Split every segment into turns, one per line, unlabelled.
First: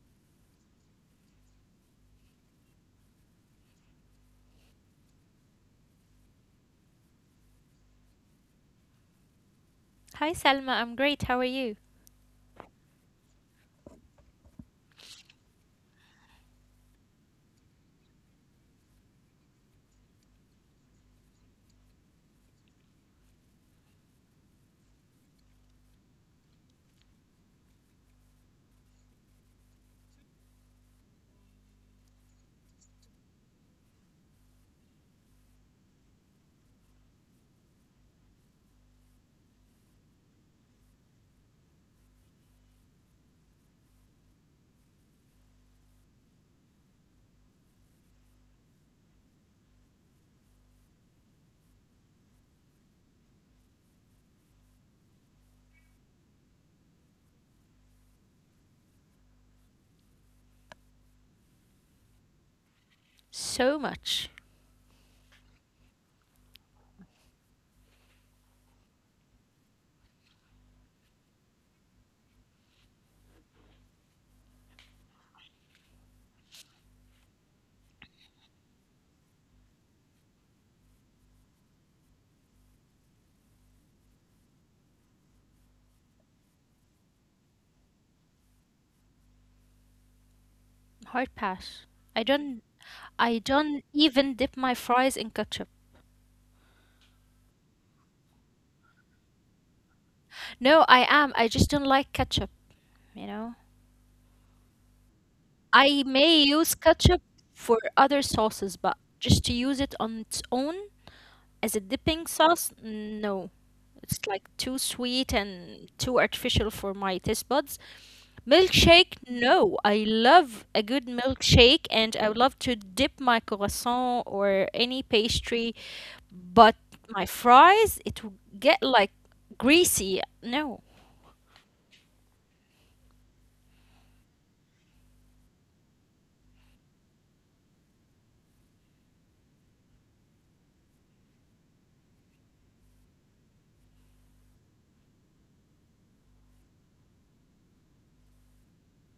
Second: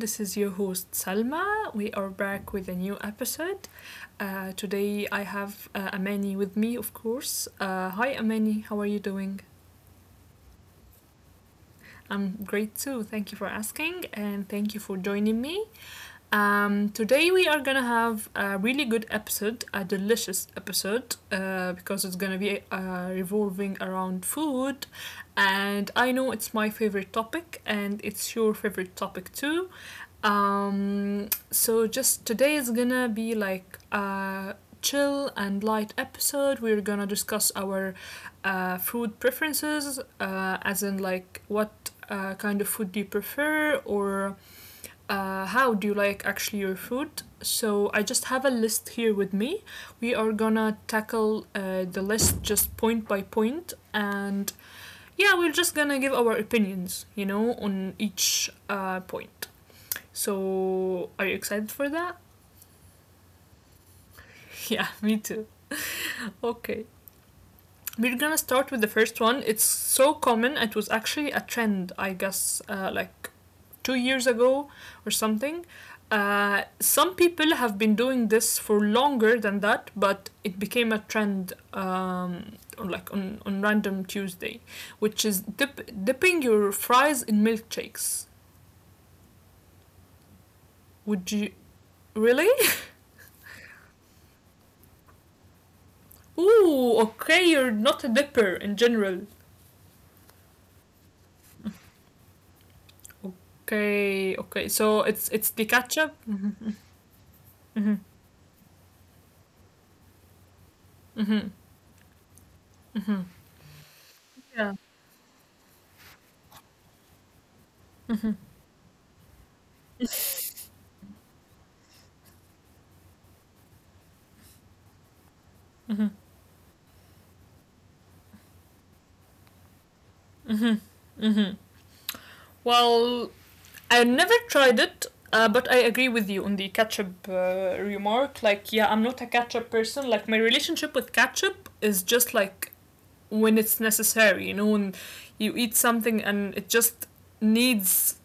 This is your host Salma. We are back with a new episode. Today I have Amani with me, of course. Hi, Amani. How are you doing?
Hi Selma, I'm great. How are you?
I'm great too. Thank you for asking and thank you for joining me. Today we are gonna have a really good episode, a delicious episode, because it's gonna be revolving around food, and I know it's my favorite topic, and it's your favorite topic too. So just today is gonna be like a chill and light episode. We're gonna discuss our food preferences, as in like what kind of food do you prefer, or how do you like actually your food. So I just have a list here with me. We are gonna tackle the list just point by point, and yeah, we're just gonna give our opinions, on each point. So, are you excited for that?
So much.
Yeah, me too. Okay. We're gonna start with the first one. It's so common, it was actually a trend, I guess, like 2 years ago or something. Some people have been doing this for longer than that, but it became a trend on like on random Tuesday, which is dipping your fries in milkshakes.
Hard pass.
Would you
I don't
really?
I don't even dip my fries in ketchup.
Ooh, okay, you're not a dipper in general.
No, I am. I just don't like ketchup, you know.
Okay, okay. So it's
I
it's the
may use
ketchup.
ketchup
Mhm.
for other
Mhm.
sauces, but just to use it on its own as a dipping
Mhm.
sauce, no.
Mhm.
It's like too sweet
Yeah.
and too artificial for my taste buds. Milkshake? No, I love a good milkshake and I would love to dip my croissant or any pastry, but
Mhm.
my fries, it will get like greasy. No.
Mhm. Mhm. Well, I never tried it, but I agree with you on the ketchup remark. Like, yeah, I'm not a ketchup person. Like, my relationship with ketchup is just like when it's necessary. You know, when you eat something and it just needs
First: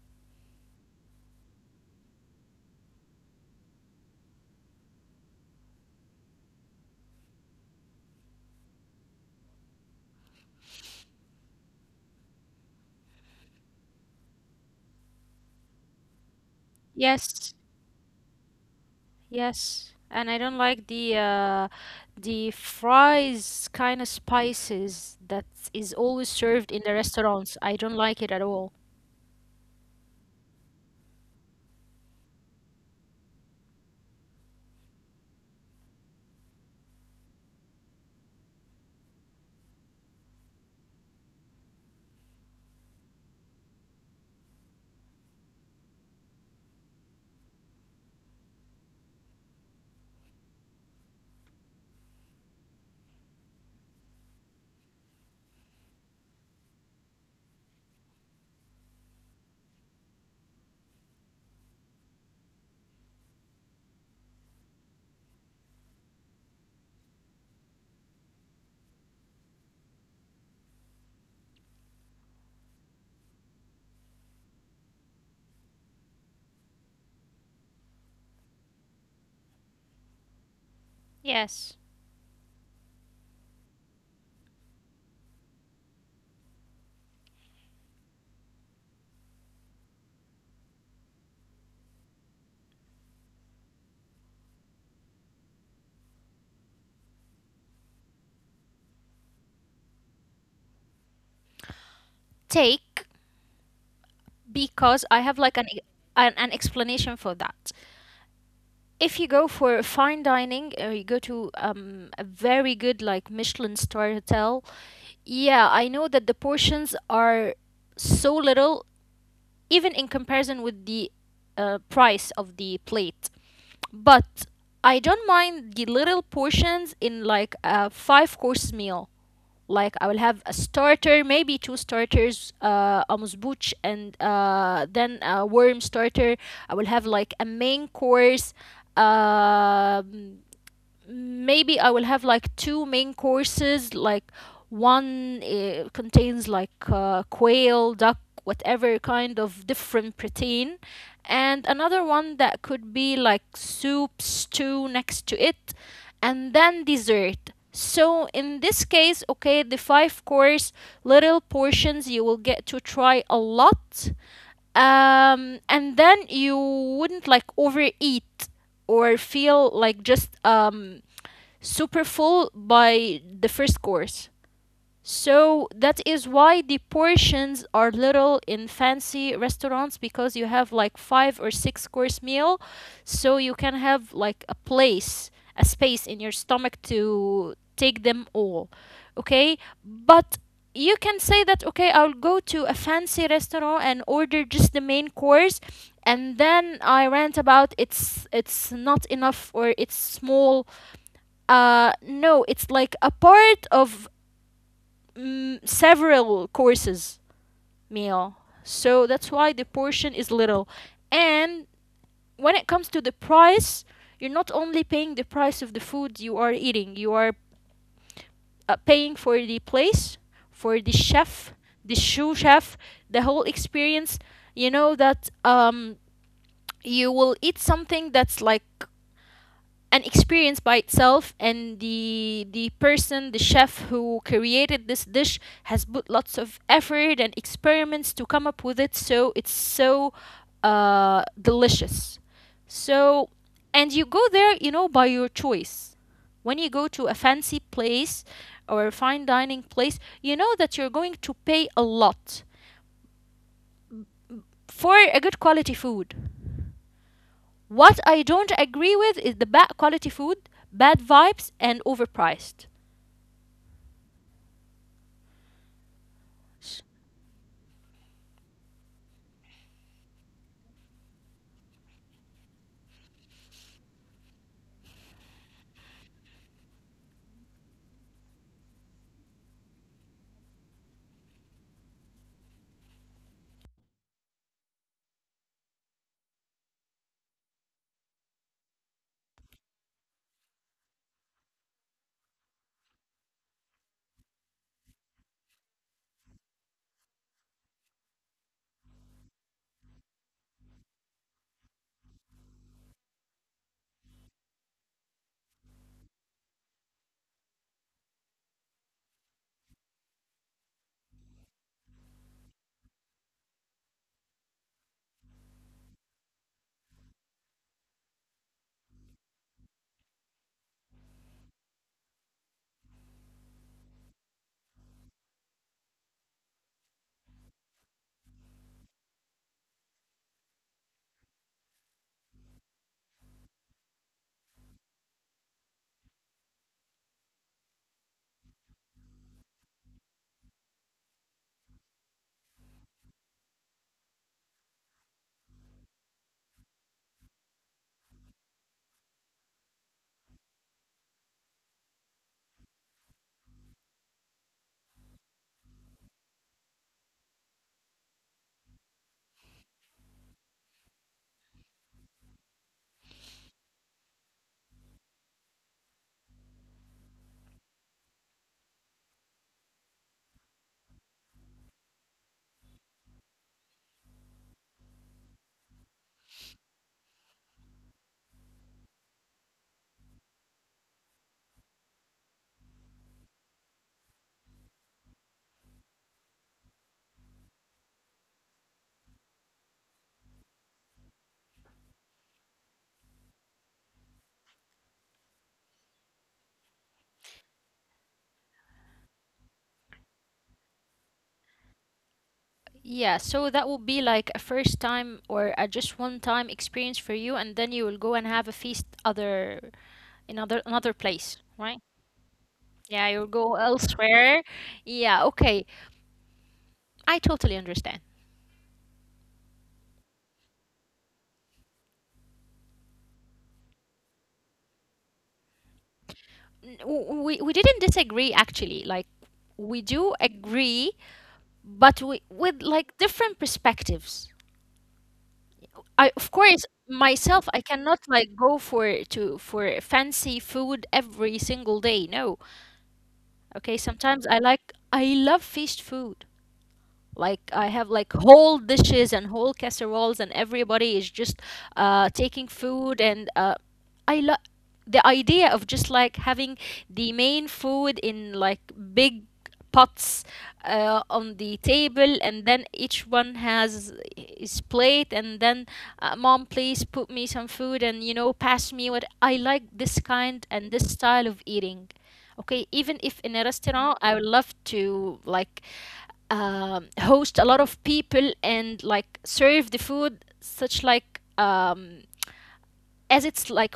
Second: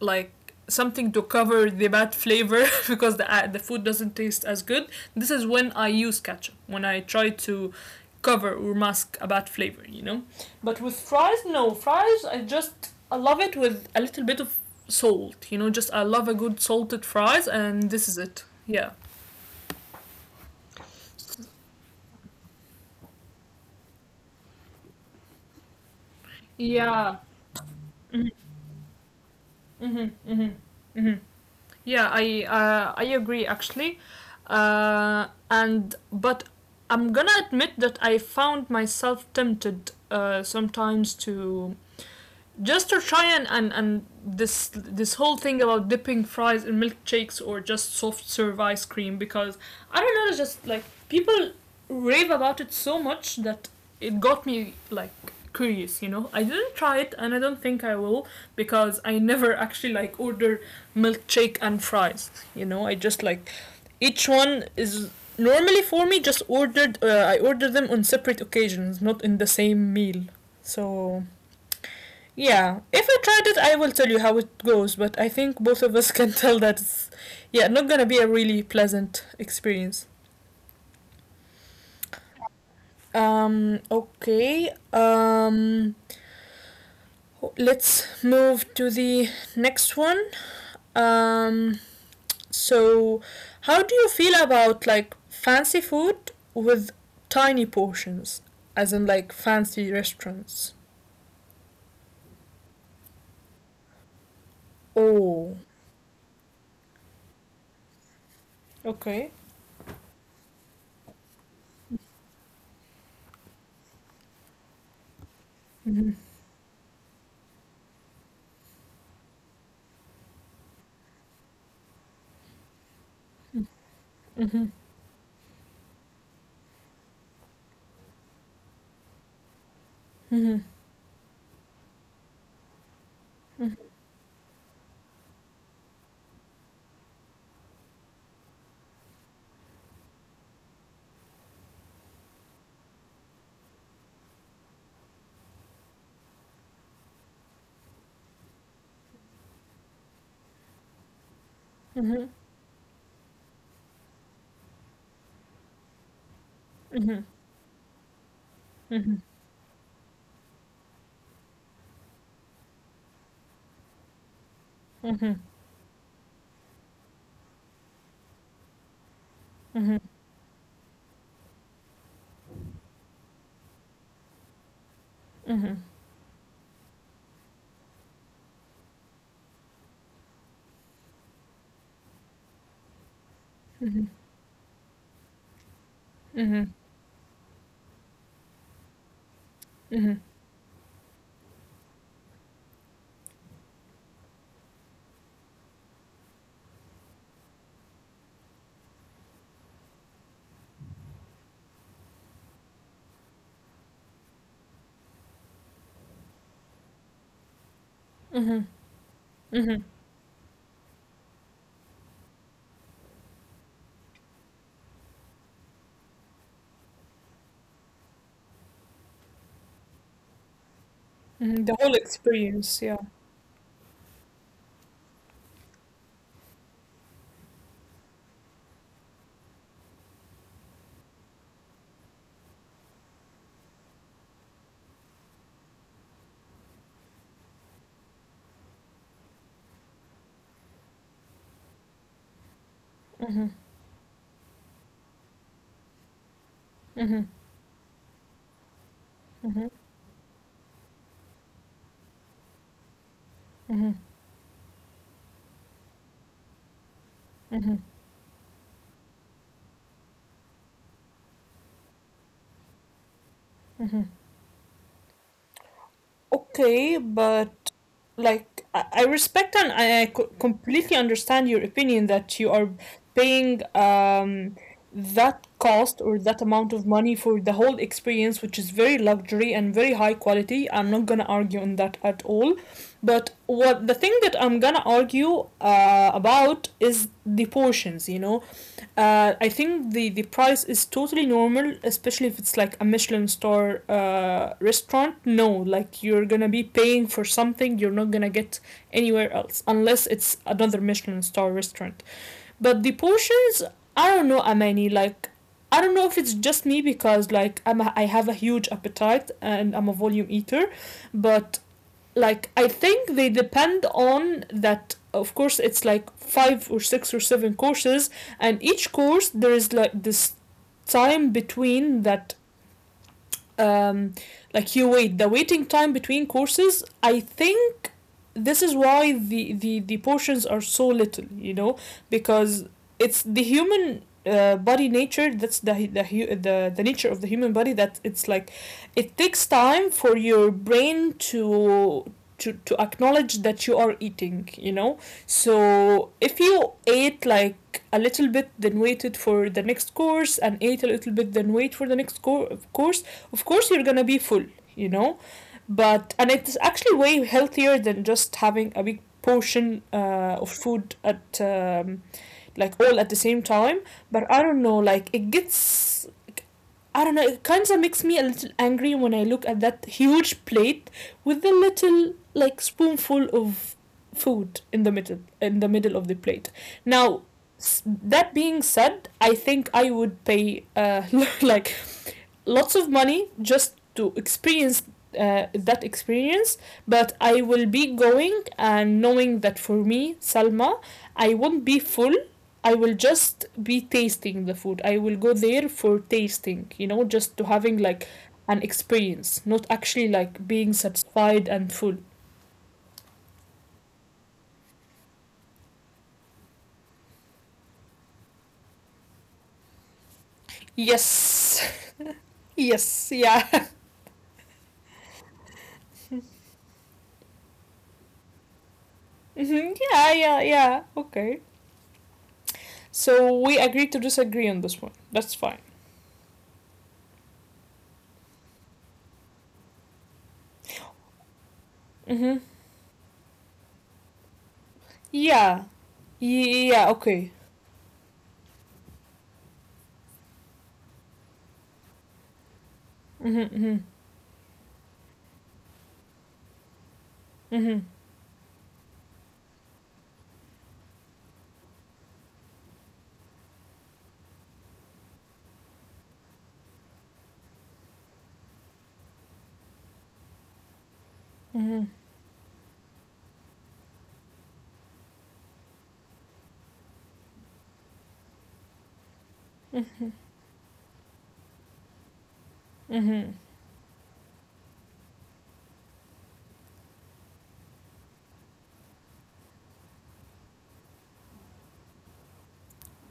like something to cover the bad flavor because the food doesn't taste as good. This is when I use ketchup, when I try to cover or mask a bad flavor. But with fries, no fries. I love it with a little bit of salt. Just I love a good salted
Yes.
fries, and this is it. Yeah.
Yes. And I don't like the the fries kind of spices that is always served in the
Yeah.
restaurants. I don't like it at all.
Mhm. Mhm. Mhm. Yeah, I agree actually, and but I'm gonna admit that I found myself tempted sometimes to just to try and this whole thing about dipping fries in milkshakes or just soft serve ice cream, because I don't know, it's just like people rave about it so much that it got me like curious. I didn't try it, and I don't think I will, because I never actually like order milkshake and fries. I just like each one is normally for me just ordered I order them on separate occasions, not in the same meal. So yeah, if I tried it, I will tell you how it goes, but I think both of us can tell that it's, yeah, not gonna be a really pleasant experience.
Yes.
Okay. Let's move to the next one. Um, so, how do you feel about like fancy food with tiny portions, as in like fancy restaurants?
Take because I have like an
Oh,
an, an explanation for that. If you go for
okay.
fine dining or you go to a very good like Michelin star hotel, yeah, I know that the
Mm-hmm.
portions are so little, even in comparison with the price of the plate. But I
Mm-hmm.
don't mind the little portions in like a five course meal. Like I will have a
Mm-hmm.
starter, maybe two starters, a musbuch, and then a worm starter. I will have like a main course. Um Maybe I will have like two main courses. Like one contains like quail, duck, whatever kind of different protein, and another one
Mm-hmm.
that
Mm-hmm.
could be like soup, stew next to it, and then dessert.
Mm-hmm.
So in this case,
Mm-hmm.
okay, the five course little portions you will get to try a lot.
Mm-hmm.
And then you wouldn't like overeat or feel like just
Mhm.
super full by the first course. So that
Mhm.
is why the portions are little in fancy restaurants because you have like five or six course meal, so you can have
Mhm.
like a place, a space in your stomach
Mhm.
to take them all. Okay? But
Mhm.
you can say that okay, I'll go to a fancy restaurant and order just the main course and then I rant about it's not enough or it's small, no, it's like a part of several courses meal.
Mhm.
So that's why the
Mhm.
portion is little. And when it comes to the price, you're not only paying the price of the food you are eating, you are paying for the place, for the chef,
Mhm. The
the
whole
shoe chef,
experience, yeah.
the whole experience. You know that you will eat something that's like an experience by itself, and the person the chef who created this dish has put lots of effort and experiments to come up with it, so it's so delicious. So
Mhm.
and you go there, you know, by your choice. When you go to a
Mhm.
fancy place or a fine dining
Mhm.
place, you know that you're going to pay a lot
Mhm.
for a good quality food. What I don't agree with is the bad quality food, bad vibes and overpriced. S-
Okay, but like I respect, and I completely understand your opinion that you are paying that cost or that amount of money for the whole experience, which is very luxury and very high quality. I'm not gonna argue on that at all. But what the thing that I'm gonna argue about is the portions. I think the price is totally normal, especially if it's like a Michelin star restaurant. No, like you're gonna be paying for something you're not gonna get anywhere else, unless it's another Michelin star restaurant. But the portions, I don't know, Amani. Like, I don't know if it's just me, because like I have a huge appetite and I'm a volume eater, but like I think they depend on that. Of course, it's like five or six or seven courses, and each course there is like this time between that, um, like you wait, the waiting time between courses. I think this is why the portions are so little, you know. Because it's the human body nature. That's the nature of the human body, that it's like it takes time for your brain to acknowledge that you are eating, you know. So if you ate like a little bit, then waited for the next course, and ate a little bit, then wait for the next course, of course you're gonna be full, you know. But and it's actually way healthier than just having a big portion of food at like all at the same time. But I don't know, like it gets, I don't know, it kind of makes me a little angry when I look at that huge plate with the little like spoonful of food in the middle of the plate now. That being said, I think I would pay like lots of money just to experience that experience, but I will be going and knowing that for me, Salma, I won't be full. I will just be tasting the food. I will go there for tasting, you know, just to having like an experience, not actually like being satisfied and full.
Yeah, so that will be like a first time or a just one time experience for you, and then you will go and have a feast other in other another place, right?
Yes.
Yeah, you'll
Yes.
go
Yeah.
elsewhere. Yeah, okay. I totally understand.
Mhm. Yeah. Yeah. Yeah. Okay. So we agree to disagree on this one. That's fine.
We didn't disagree actually. Like we do agree, but we with like
Mm-hmm.
different perspectives. I of
Yeah.
course
Yeah,
myself I
yeah, yeah,
cannot
okay.
like go for fancy food every single day. No. Okay, sometimes
Mm-hmm. Mm-hmm.
I love fast food. Like I have like whole
Mm-hmm.
dishes and whole casseroles, and everybody is just taking food. And I love the idea of just like having the main food in like big pots on the table, and
Mm-hmm.
then each one has his plate, and then, mom, please put me some food, and you know, pass me what I like, this kind and
Mm-hmm.
this style of eating. Okay, even if in a restaurant,
Mm-hmm.
I would love to like host a lot of people and like serve the food such like, as it's like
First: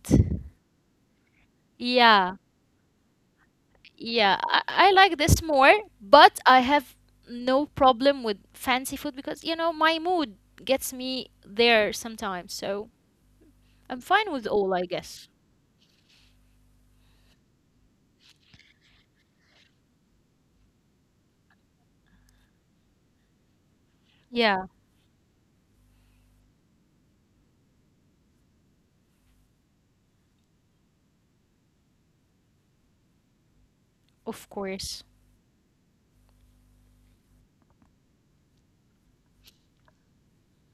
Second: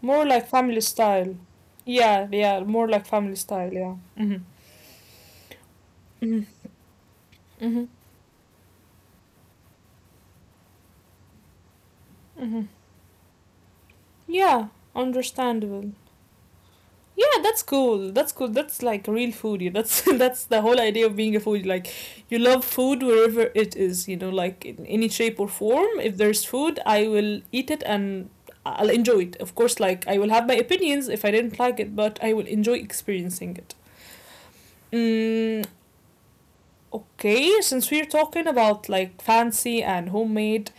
More like family style. Yeah,
Yeah,
yeah, more like family style, yeah.
yeah,
Mm-hmm.
I like this more, but I
Mm-hmm.
have no
Mm-hmm.
problem with fancy food because you know my mood gets me there sometimes,
Mm-hmm.
so I'm fine with
Yeah,
all, I guess.
understandable. Yeah, that's cool. That's cool. That's like real foodie. That's that's the whole idea of being a foodie. Like, you love food wherever it is. You know, like
Yeah,
in any shape or form. If there's food, I will eat it and I'll enjoy it. Of course, like I will have my opinions if I didn't like it, but I will enjoy experiencing it.
of course.
Mm, okay, since we're talking about like fancy and homemade,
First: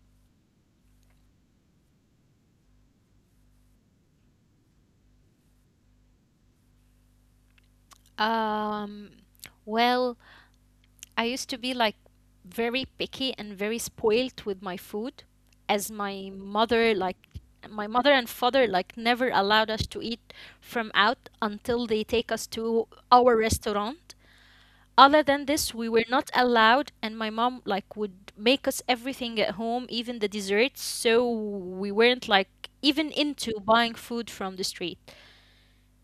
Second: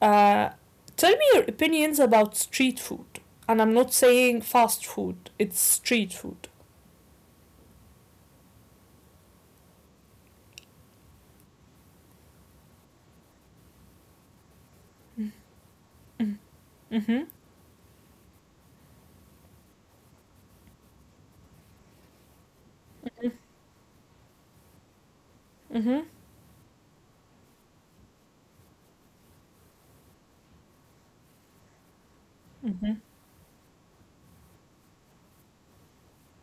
uh, tell me your opinions about street food. And I'm not saying fast food. It's street food.
Um, well, I used to be like very picky and very spoilt with my food, as
Mhm.
my mother
Mhm.
like my mother and father like never allowed us to eat from out until they take us to our restaurant. Other than this,
Mhm.
we were not allowed, and my mom like would make us everything at home, even the desserts, so we weren't
Mhm.
like even into buying food from the street.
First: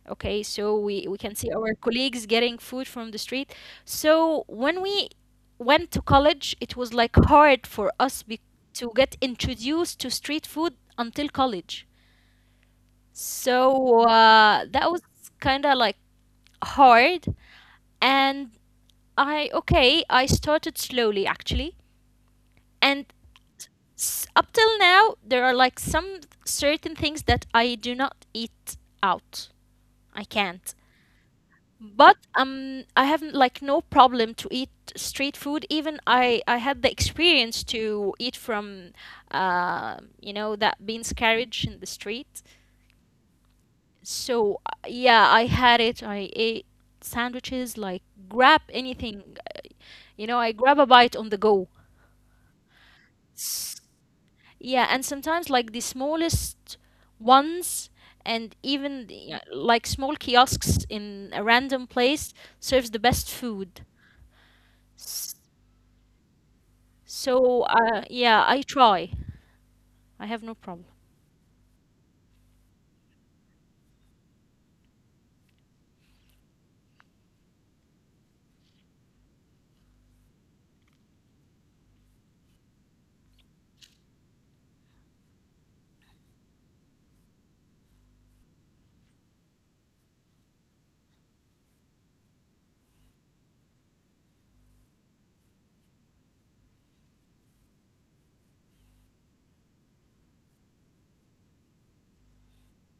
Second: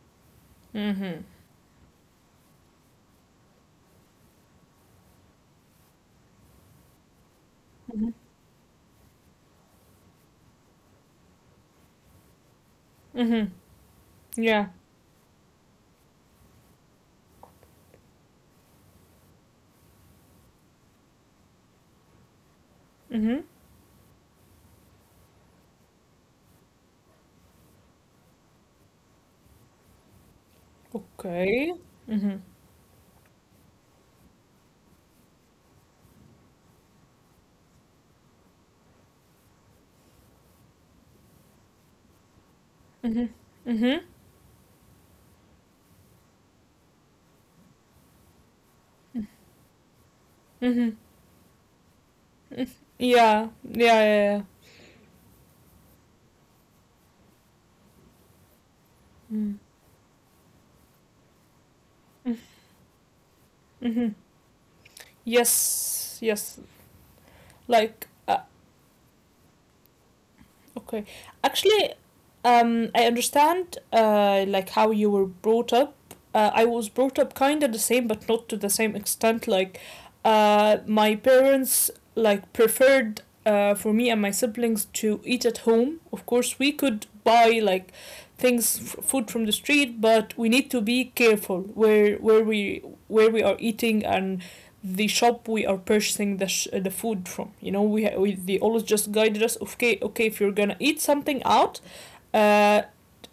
Okay, so we
Mhm.
can see our colleagues getting food from the street. So when we went to college, it was like hard for us to get introduced to street food until college.
Mhm.
So
Yeah.
that was kind of like hard. And okay, I started slowly actually. And
Mhm.
up till now, there are like some certain things that I do not eat out. I can't.
Okay. Mhm.
But I have like no problem to eat street food. Even I had the experience to eat from, you know, that beans carriage in the street.
Mhm. Mhm.
So yeah, I had it. I ate sandwiches, like grab anything, you know, I
Mhm.
grab a bite on the go.
Mhm. Yeah. Yeah. Yeah.
S-
Yeah.
Yeah, and sometimes like the smallest ones, and even
Mm.
the, like small kiosks in a random place serves the best
Mhm.
food.
Yes. Yes.
So,
Like I,
yeah, I try. I have no
Okay.
problem.
Actually, I understand like how you were brought up. I was brought up kind of the same, but not to the same extent. Like, my parents like preferred for me and my siblings to eat at home. Of course, we could buy like things food from the street, but we need to be careful where we are eating and the shop we are purchasing the food from. We they always just guided us. Okay, okay, if you're gonna eat something out, uh,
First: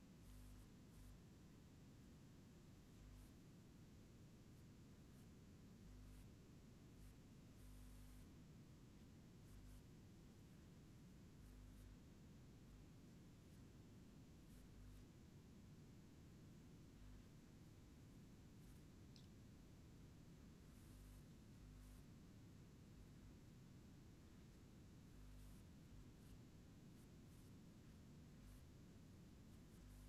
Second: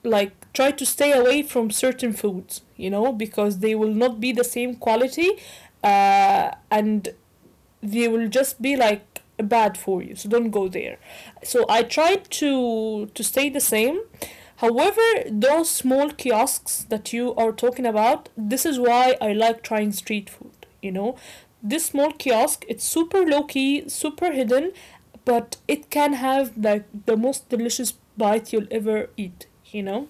like try to stay away from certain foods. You know, because they will not be the same quality, and they will just be like bad for you. So don't go there. So I tried to stay the same. However, those small kiosks that you are talking about, this is why I like trying street food, you know. This small kiosk, it's super low key, super hidden, but it can have like the most delicious bite you'll ever eat, you know.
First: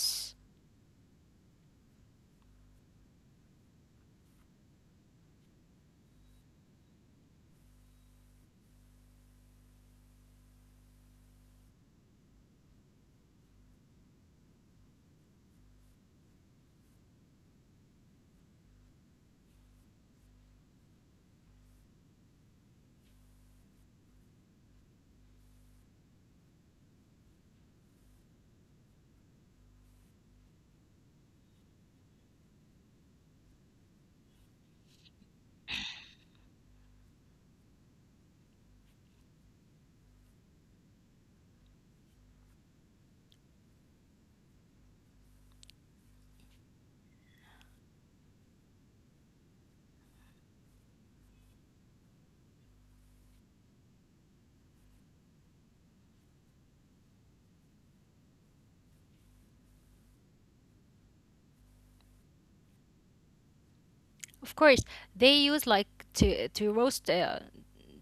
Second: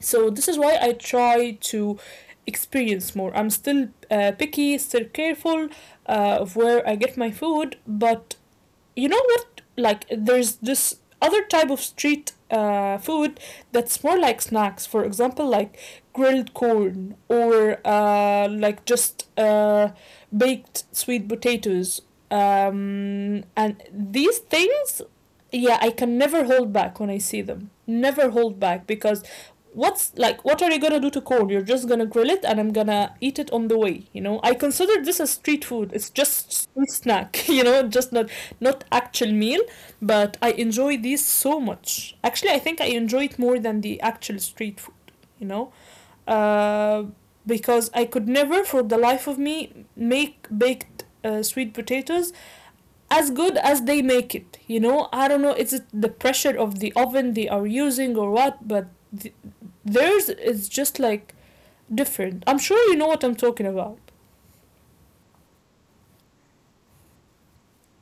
So this is why I try to experience more. I'm still picky, still careful of where I get my food, but you know what? Like, there's this other type of street food that's more like snacks. For example, like grilled corn or like just baked sweet potatoes. And these things, yeah, I can never hold back when I see them. Never hold back, because what's like what are you gonna do to corn? You're just gonna grill it, and I'm gonna eat it on the way, you know. I consider this as street food. It's just street snack, you know, just not actual meal. But I enjoy these so much actually. I think I enjoy it more than the actual street food, you know. uh, because I could never for the life of me make baked sweet potatoes as good as they make it, you know. I don't know, it's the pressure of the oven they are using or what, but th- theirs is just like different. I'm sure you know what I'm talking about.
of course. They use like to roast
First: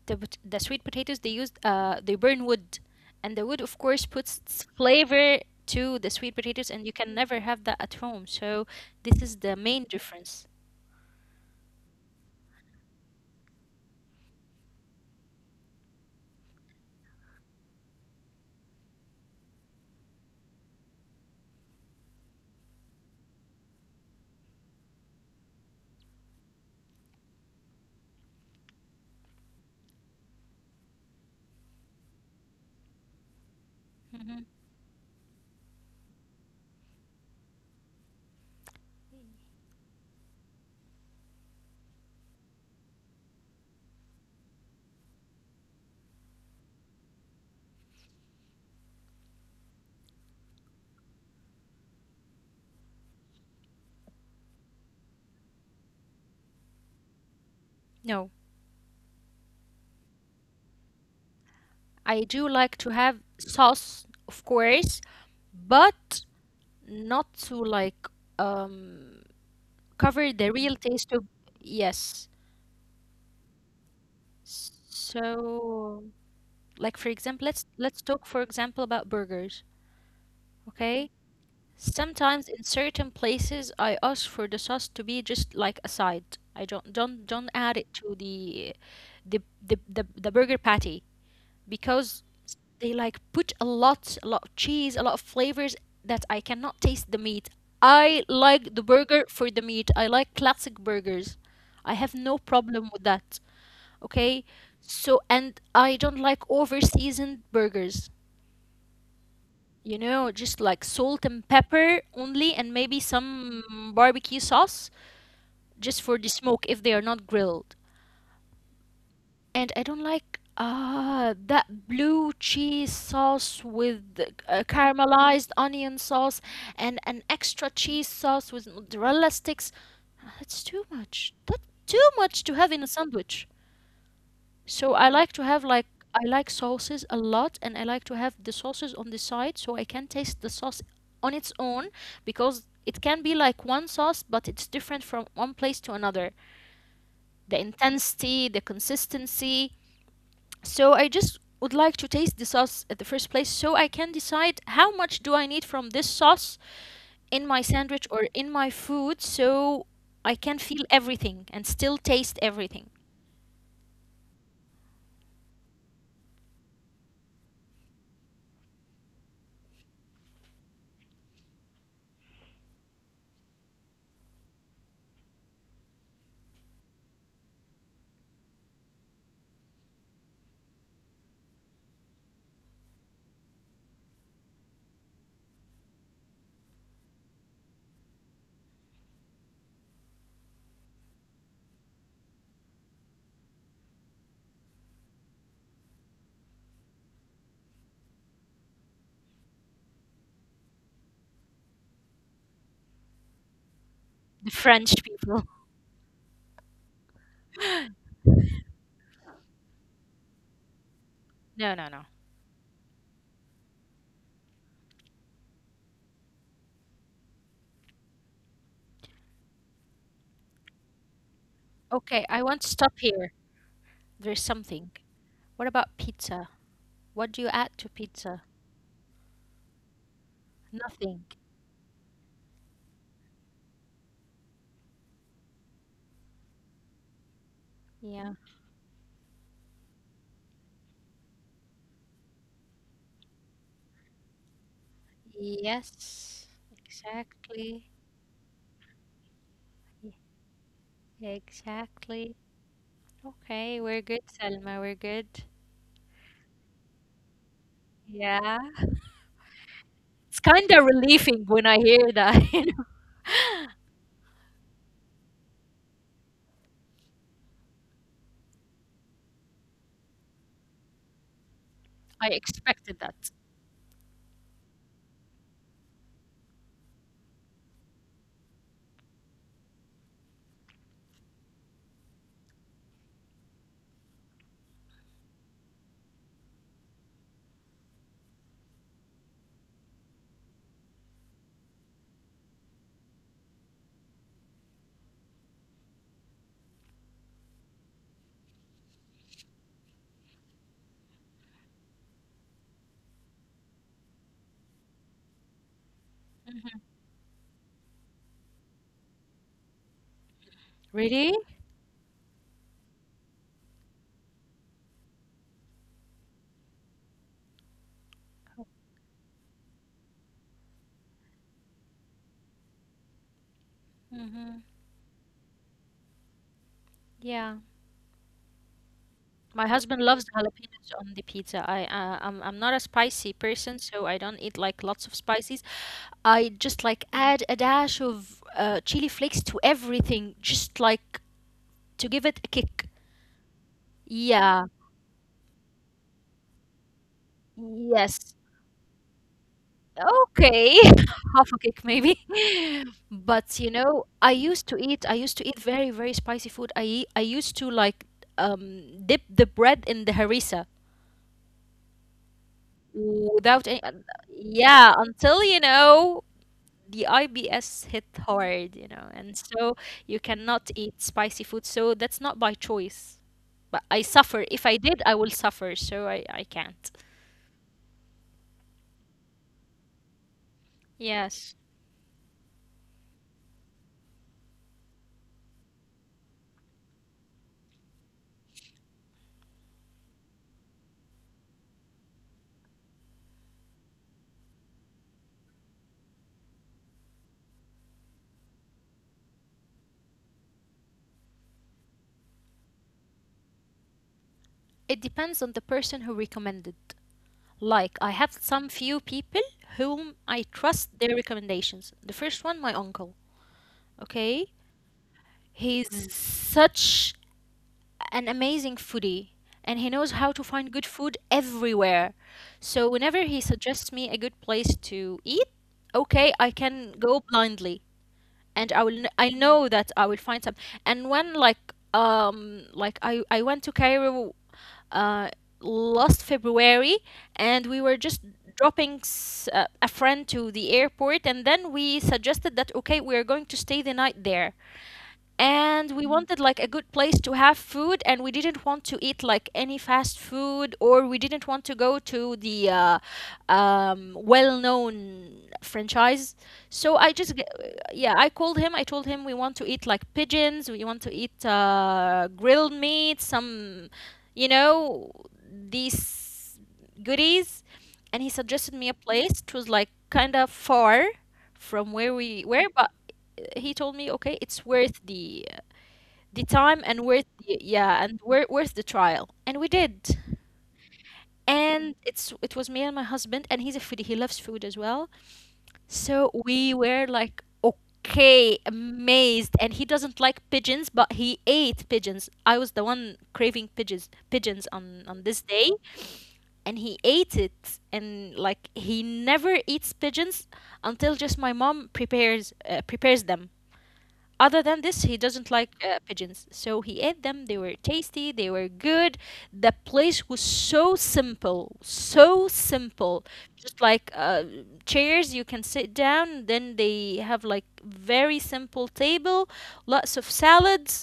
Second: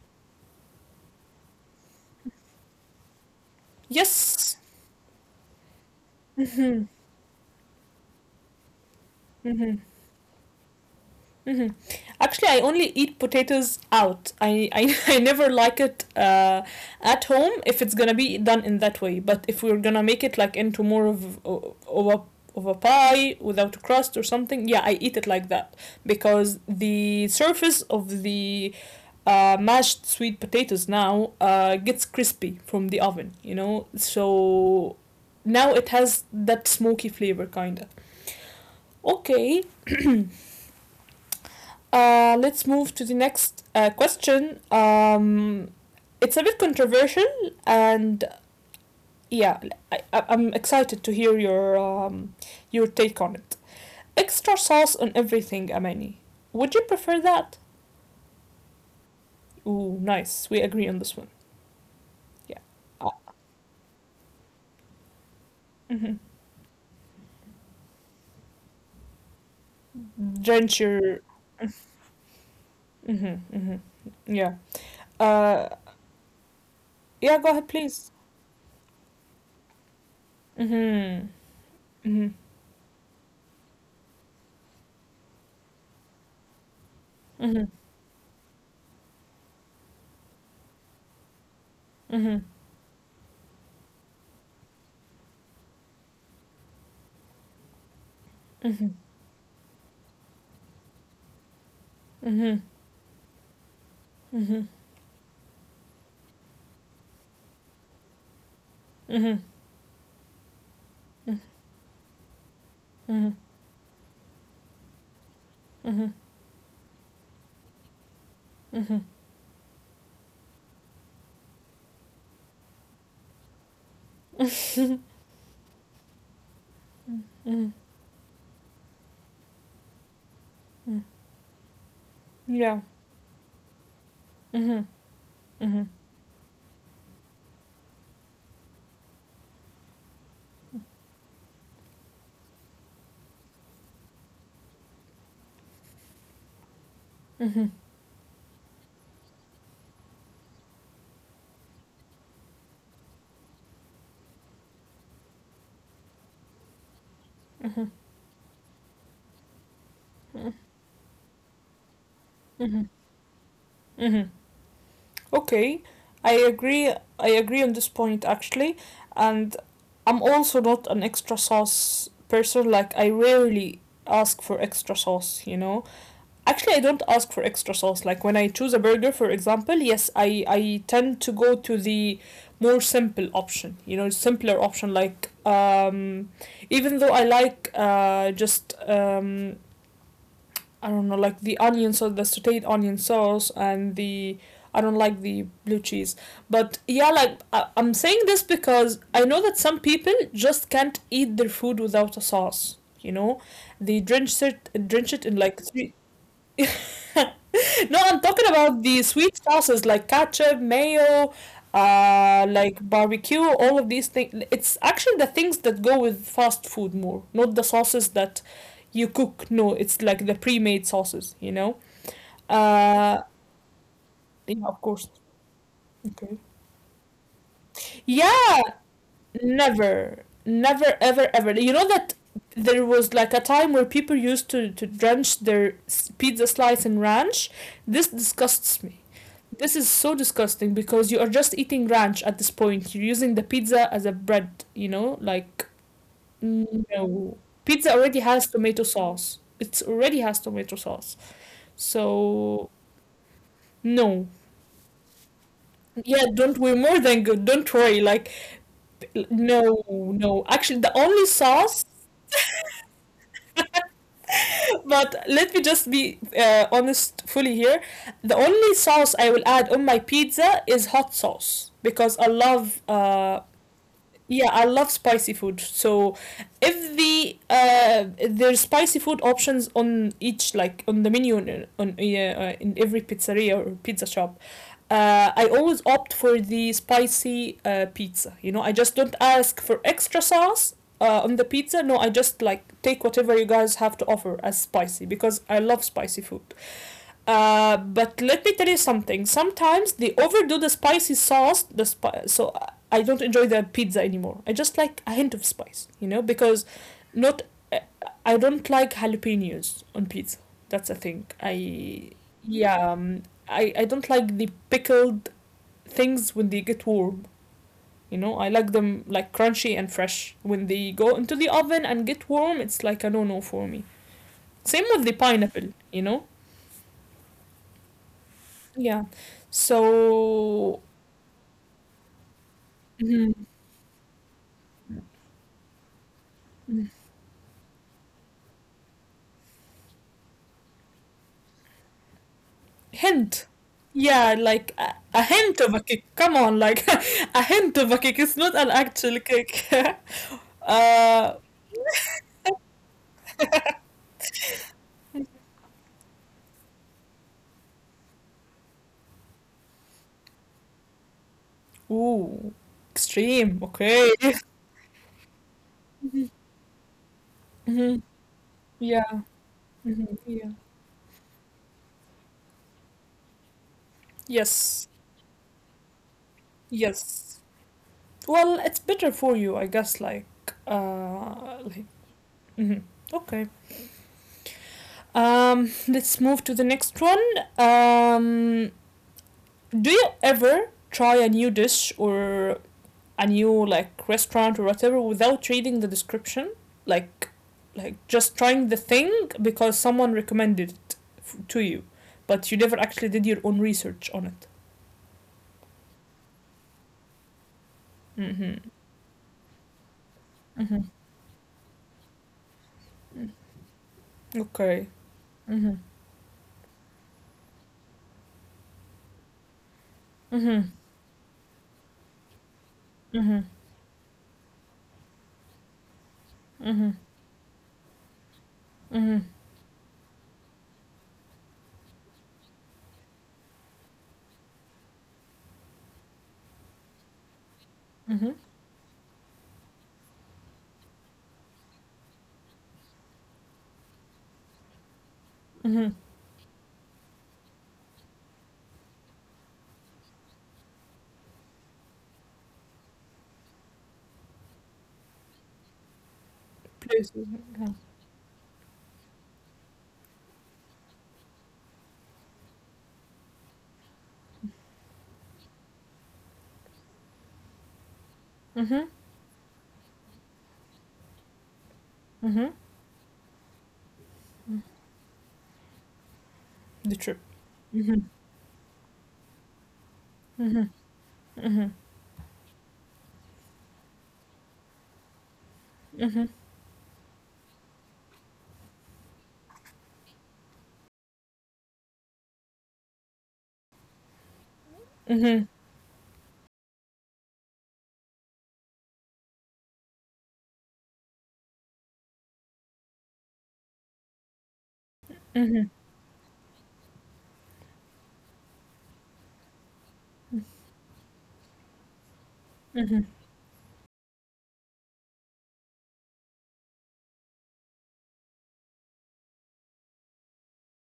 the the sweet potatoes. They use they burn wood, and the wood of course puts
Yes.
its flavor to the sweet potatoes,
Mm-hmm.
and you can never have that at home. So this is the
Mm-hmm.
main difference.
Mm-hmm. Actually, I only eat potatoes out. I never like it at home if it's gonna be done in that way. But if we're gonna make it like into more of a pie without a crust or something, yeah, I eat it like that because the surface of the mashed sweet potatoes now gets crispy from the oven, you know?
Hmm.
So now it has that smoky flavor, kinda. Okay. Let's move to the next question. It's a bit controversial, and yeah, I'm excited to hear your take on it. Extra sauce on everything, Amani. Would you prefer that?
No,
Ooh, nice. We agree on this one.
I do
Yeah.
like to
Uh.
have sauce, of course,
Mm-hmm.
but not to like um cover the real
Drench
taste
your.
of, yes.
Mm-hmm, mm-hmm. Yeah. Uh,
So, like for
yeah.
example,
Go ahead,
let's
please.
talk for example about burgers, okay?
Mm-hmm. Mm-hmm.
Sometimes in certain places I ask for the sauce to be just like a side. I don't
Mm-hmm.
add it to the the burger patty because
Mm-hmm.
they like put a lot of cheese, a lot of flavors that I cannot taste the meat. I like the
Mm-hmm.
burger for the meat. I like classic burgers. I have no
Mm-hmm.
problem with that, okay.
Mm-hmm. Mm-hmm.
So, and I don't like over seasoned burgers,
Mm-hmm.
you know, just like salt and pepper only, and maybe
Mm-hmm.
some barbecue sauce just
Mm-hmm.
for the smoke if they are not grilled.
Mm-hmm.
And I don't like, that blue cheese sauce with, caramelized onion sauce and an
mm-hmm.
extra
Mm-hmm.
cheese sauce with mozzarella sticks. Ah, that's too much to have in
Yeah.
a sandwich.
Mm-hmm.
So I like to have like,
Mm-hmm.
I like sauces a lot, and I like to have the sauces on the side so I can taste the sauce on its own, because it can be like one sauce but it's different from one place to another. The
Mm-hmm.
intensity, the consistency. So I just would like to taste the sauce at the first place so I can decide how much do I need from this sauce in my
Mm-hmm.
sandwich or in my food, so I can feel everything and still taste
Mm-hmm.
everything.
Mm-hmm. Okay. I agree. I agree on this point actually, and I'm also not an extra sauce person. Like I rarely ask for extra sauce. You know, actually, I don't ask for extra sauce. Like when I choose a burger, for example, yes, I tend to go to the more simple option. You know, simpler option. Like even though I like just I don't know like the onion sauce, the sautéed onion sauce, and the I don't like the blue cheese. But yeah, like I'm saying this because I know that some people just can't eat their food without a sauce. You know, they
The French
drench it in
people.
like three. No, I'm talking about the sweet sauces like ketchup, mayo,
No, no, no.
like barbecue, all of these things. It's actually the things that go with fast food more, not the sauces that you cook. No, it's like the pre-made sauces, you know?
Okay, I want to stop
Uh,
here. There's
yeah, of
something.
course.
What about
Okay.
pizza? What do you add to pizza?
Yeah, never, never,
Nothing.
ever, ever. You know that there was like a time where people used to drench their pizza slice in ranch? This
Yeah.
disgusts me. This is so disgusting because you are just eating ranch at this point. You're using the pizza as a bread, you know? Like,
Yes.
no.
Exactly.
Pizza already has tomato sauce. It
Y-
already has tomato sauce.
Exactly.
So,
Okay, we're good,
no.
Selma. We're good.
Yeah, don't, we're more than good. Don't worry. Like,
Yeah.
no,
It's
no.
kind
Actually,
of
the only
relieving when I
sauce,
hear that, you know.
but let me just be honest fully here. The only sauce I will add on my pizza is hot sauce because I
I
love
expected that.
uh. Yeah, I love spicy food. So, if the there's spicy food options on each like on the menu on in every pizzeria or pizza shop, I always opt for the spicy pizza. You know, I just don't ask for extra sauce on the pizza. No, I just like take whatever you guys have to offer as spicy because I love spicy food. But let me tell you something. Sometimes they overdo the spicy sauce. The so I don't enjoy the pizza anymore. I just like a hint of spice, you know, because not uh, I don't like jalapenos on pizza. That's a thing.
Really?
I yeah, I don't like the pickled things when they get warm. You know, I like them like crunchy and fresh. When they go into the oven and get warm, it's like a no no for me.
Mm-hmm.
Same with the pineapple. You know,
Yeah.
yeah.
My husband loves
So.
jalapenos on the pizza. I'm not a spicy
Mhm.
person, so I don't eat like lots of spicy. I just like add a dash of chili flakes to everything, just like to give it a kick.
Hint. Yeah,
Yeah,
like a hint of a kick. Come on, like a hint of a kick.
yes.
It's not an actual kick.
Okay,
uh,
half a kick maybe. But you know, I used to eat very, very spicy food. I eat. I used to like dip the bread in the harissa
ooh, extreme.
without any,
Okay.
yeah, until you know, the IBS
Hmm.
hit hard, you know,
Yeah.
and so
Hmm.
you
Yeah.
cannot eat spicy food. So that's not by choice. But I suffer. If I
Yes.
did, I will suffer. So I can't.
Yes. Well, it's better for you, I guess. Like,
Yes.
like. Mhm. Okay. Let's move to the next one. Um, do you ever try a new dish or a new like restaurant or whatever without reading the description like like just trying the thing because someone recommended it to you but you never actually did your own research on it?
It depends on the person who recommended. Like, I have
Mm-hmm.
some few people whom I
Mm-hmm.
trust their recommendations. The first one, my uncle.
Mm.
Okay?
Okay. Mm-hmm.
He's such an amazing foodie, and he knows how to find
Mm-hmm.
good food everywhere. So whenever he
Mm-hmm.
suggests me a good place to eat, okay, I can
Mm-hmm.
go blindly, and I will
Mm-hmm.
I know that I will find some. And when like I went to Cairo uh last February, and we were just
Mm-hmm.
dropping a friend to the airport. And then we suggested that, okay, we are going to stay the night there, and
Mm-hmm.
we wanted like a good place to have food. And we didn't want to eat like any fast food, or we didn't want to go to the well-known franchise. So
Places. Mm-hmm.
yeah, I called him. I told him we want to eat like pigeons, we want to eat grilled meat, some, you know, these goodies. And he suggested me
Mm-hmm.
a place. It was like kind of far from where we
Mm-hmm.
were, but he told me, okay, it's worth the time
The
and
trip.
worth the, yeah and wor- worth the trial, and we did.
Mm-hmm. Mm-hmm.
And it was me and my husband, and he's a foodie, he loves food as well. So
Mm-hmm.
we were like, okay, amazed. And he doesn't like pigeons, but he ate pigeons. I was the one craving pigeons, pigeons, on this day. And he ate it, and like, he never eats pigeons until just my mom prepares prepares them. Other than this, he doesn't like pigeons. So he ate them. They were tasty. They were good. The place was so simple, so
Mm-hmm.
simple. Just like, chairs, you can sit down. Then they have like very simple table, lots of salads.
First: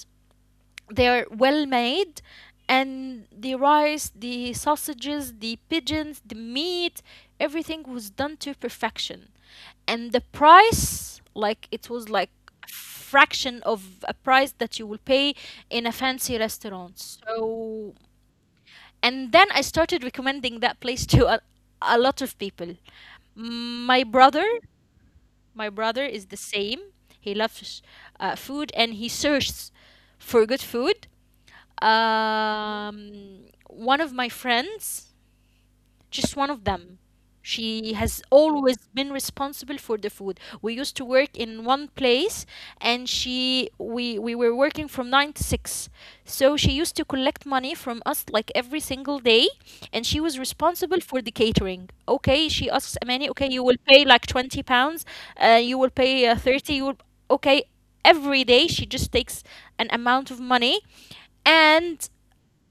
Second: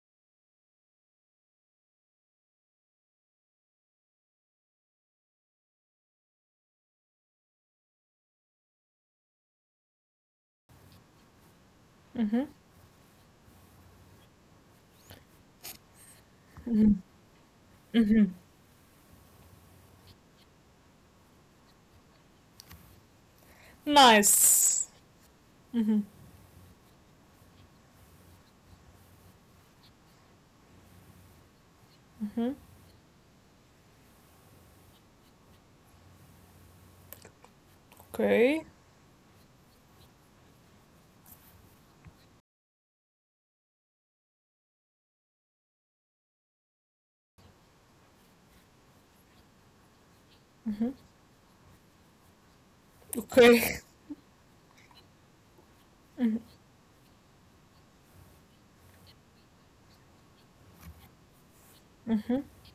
They're well made, and the rice, the sausages, the pigeons, the meat, everything was done to perfection. And the price, like it was like
Mm-hmm.
a fraction of a price that you will pay in a fancy restaurant. So,
Mm-hmm.
and then I started recommending that place to a lot of people. My brother,
Nice.
my
Mm-hmm.
brother is the same. He loves food, and he searches for good food.
Mm-hmm.
One of my friends, just one of them. She has
Okay.
always been responsible for the food. We used to work in one place, and she we were working from 9 to 6. So she used to collect money from us like every single day, and she was
Mm-hmm.
responsible for the catering. Okay, she asks, Amani, okay, you will
Okay.
pay like 20 pounds, you will pay 30, you will, okay, every day she just takes an amount of money. And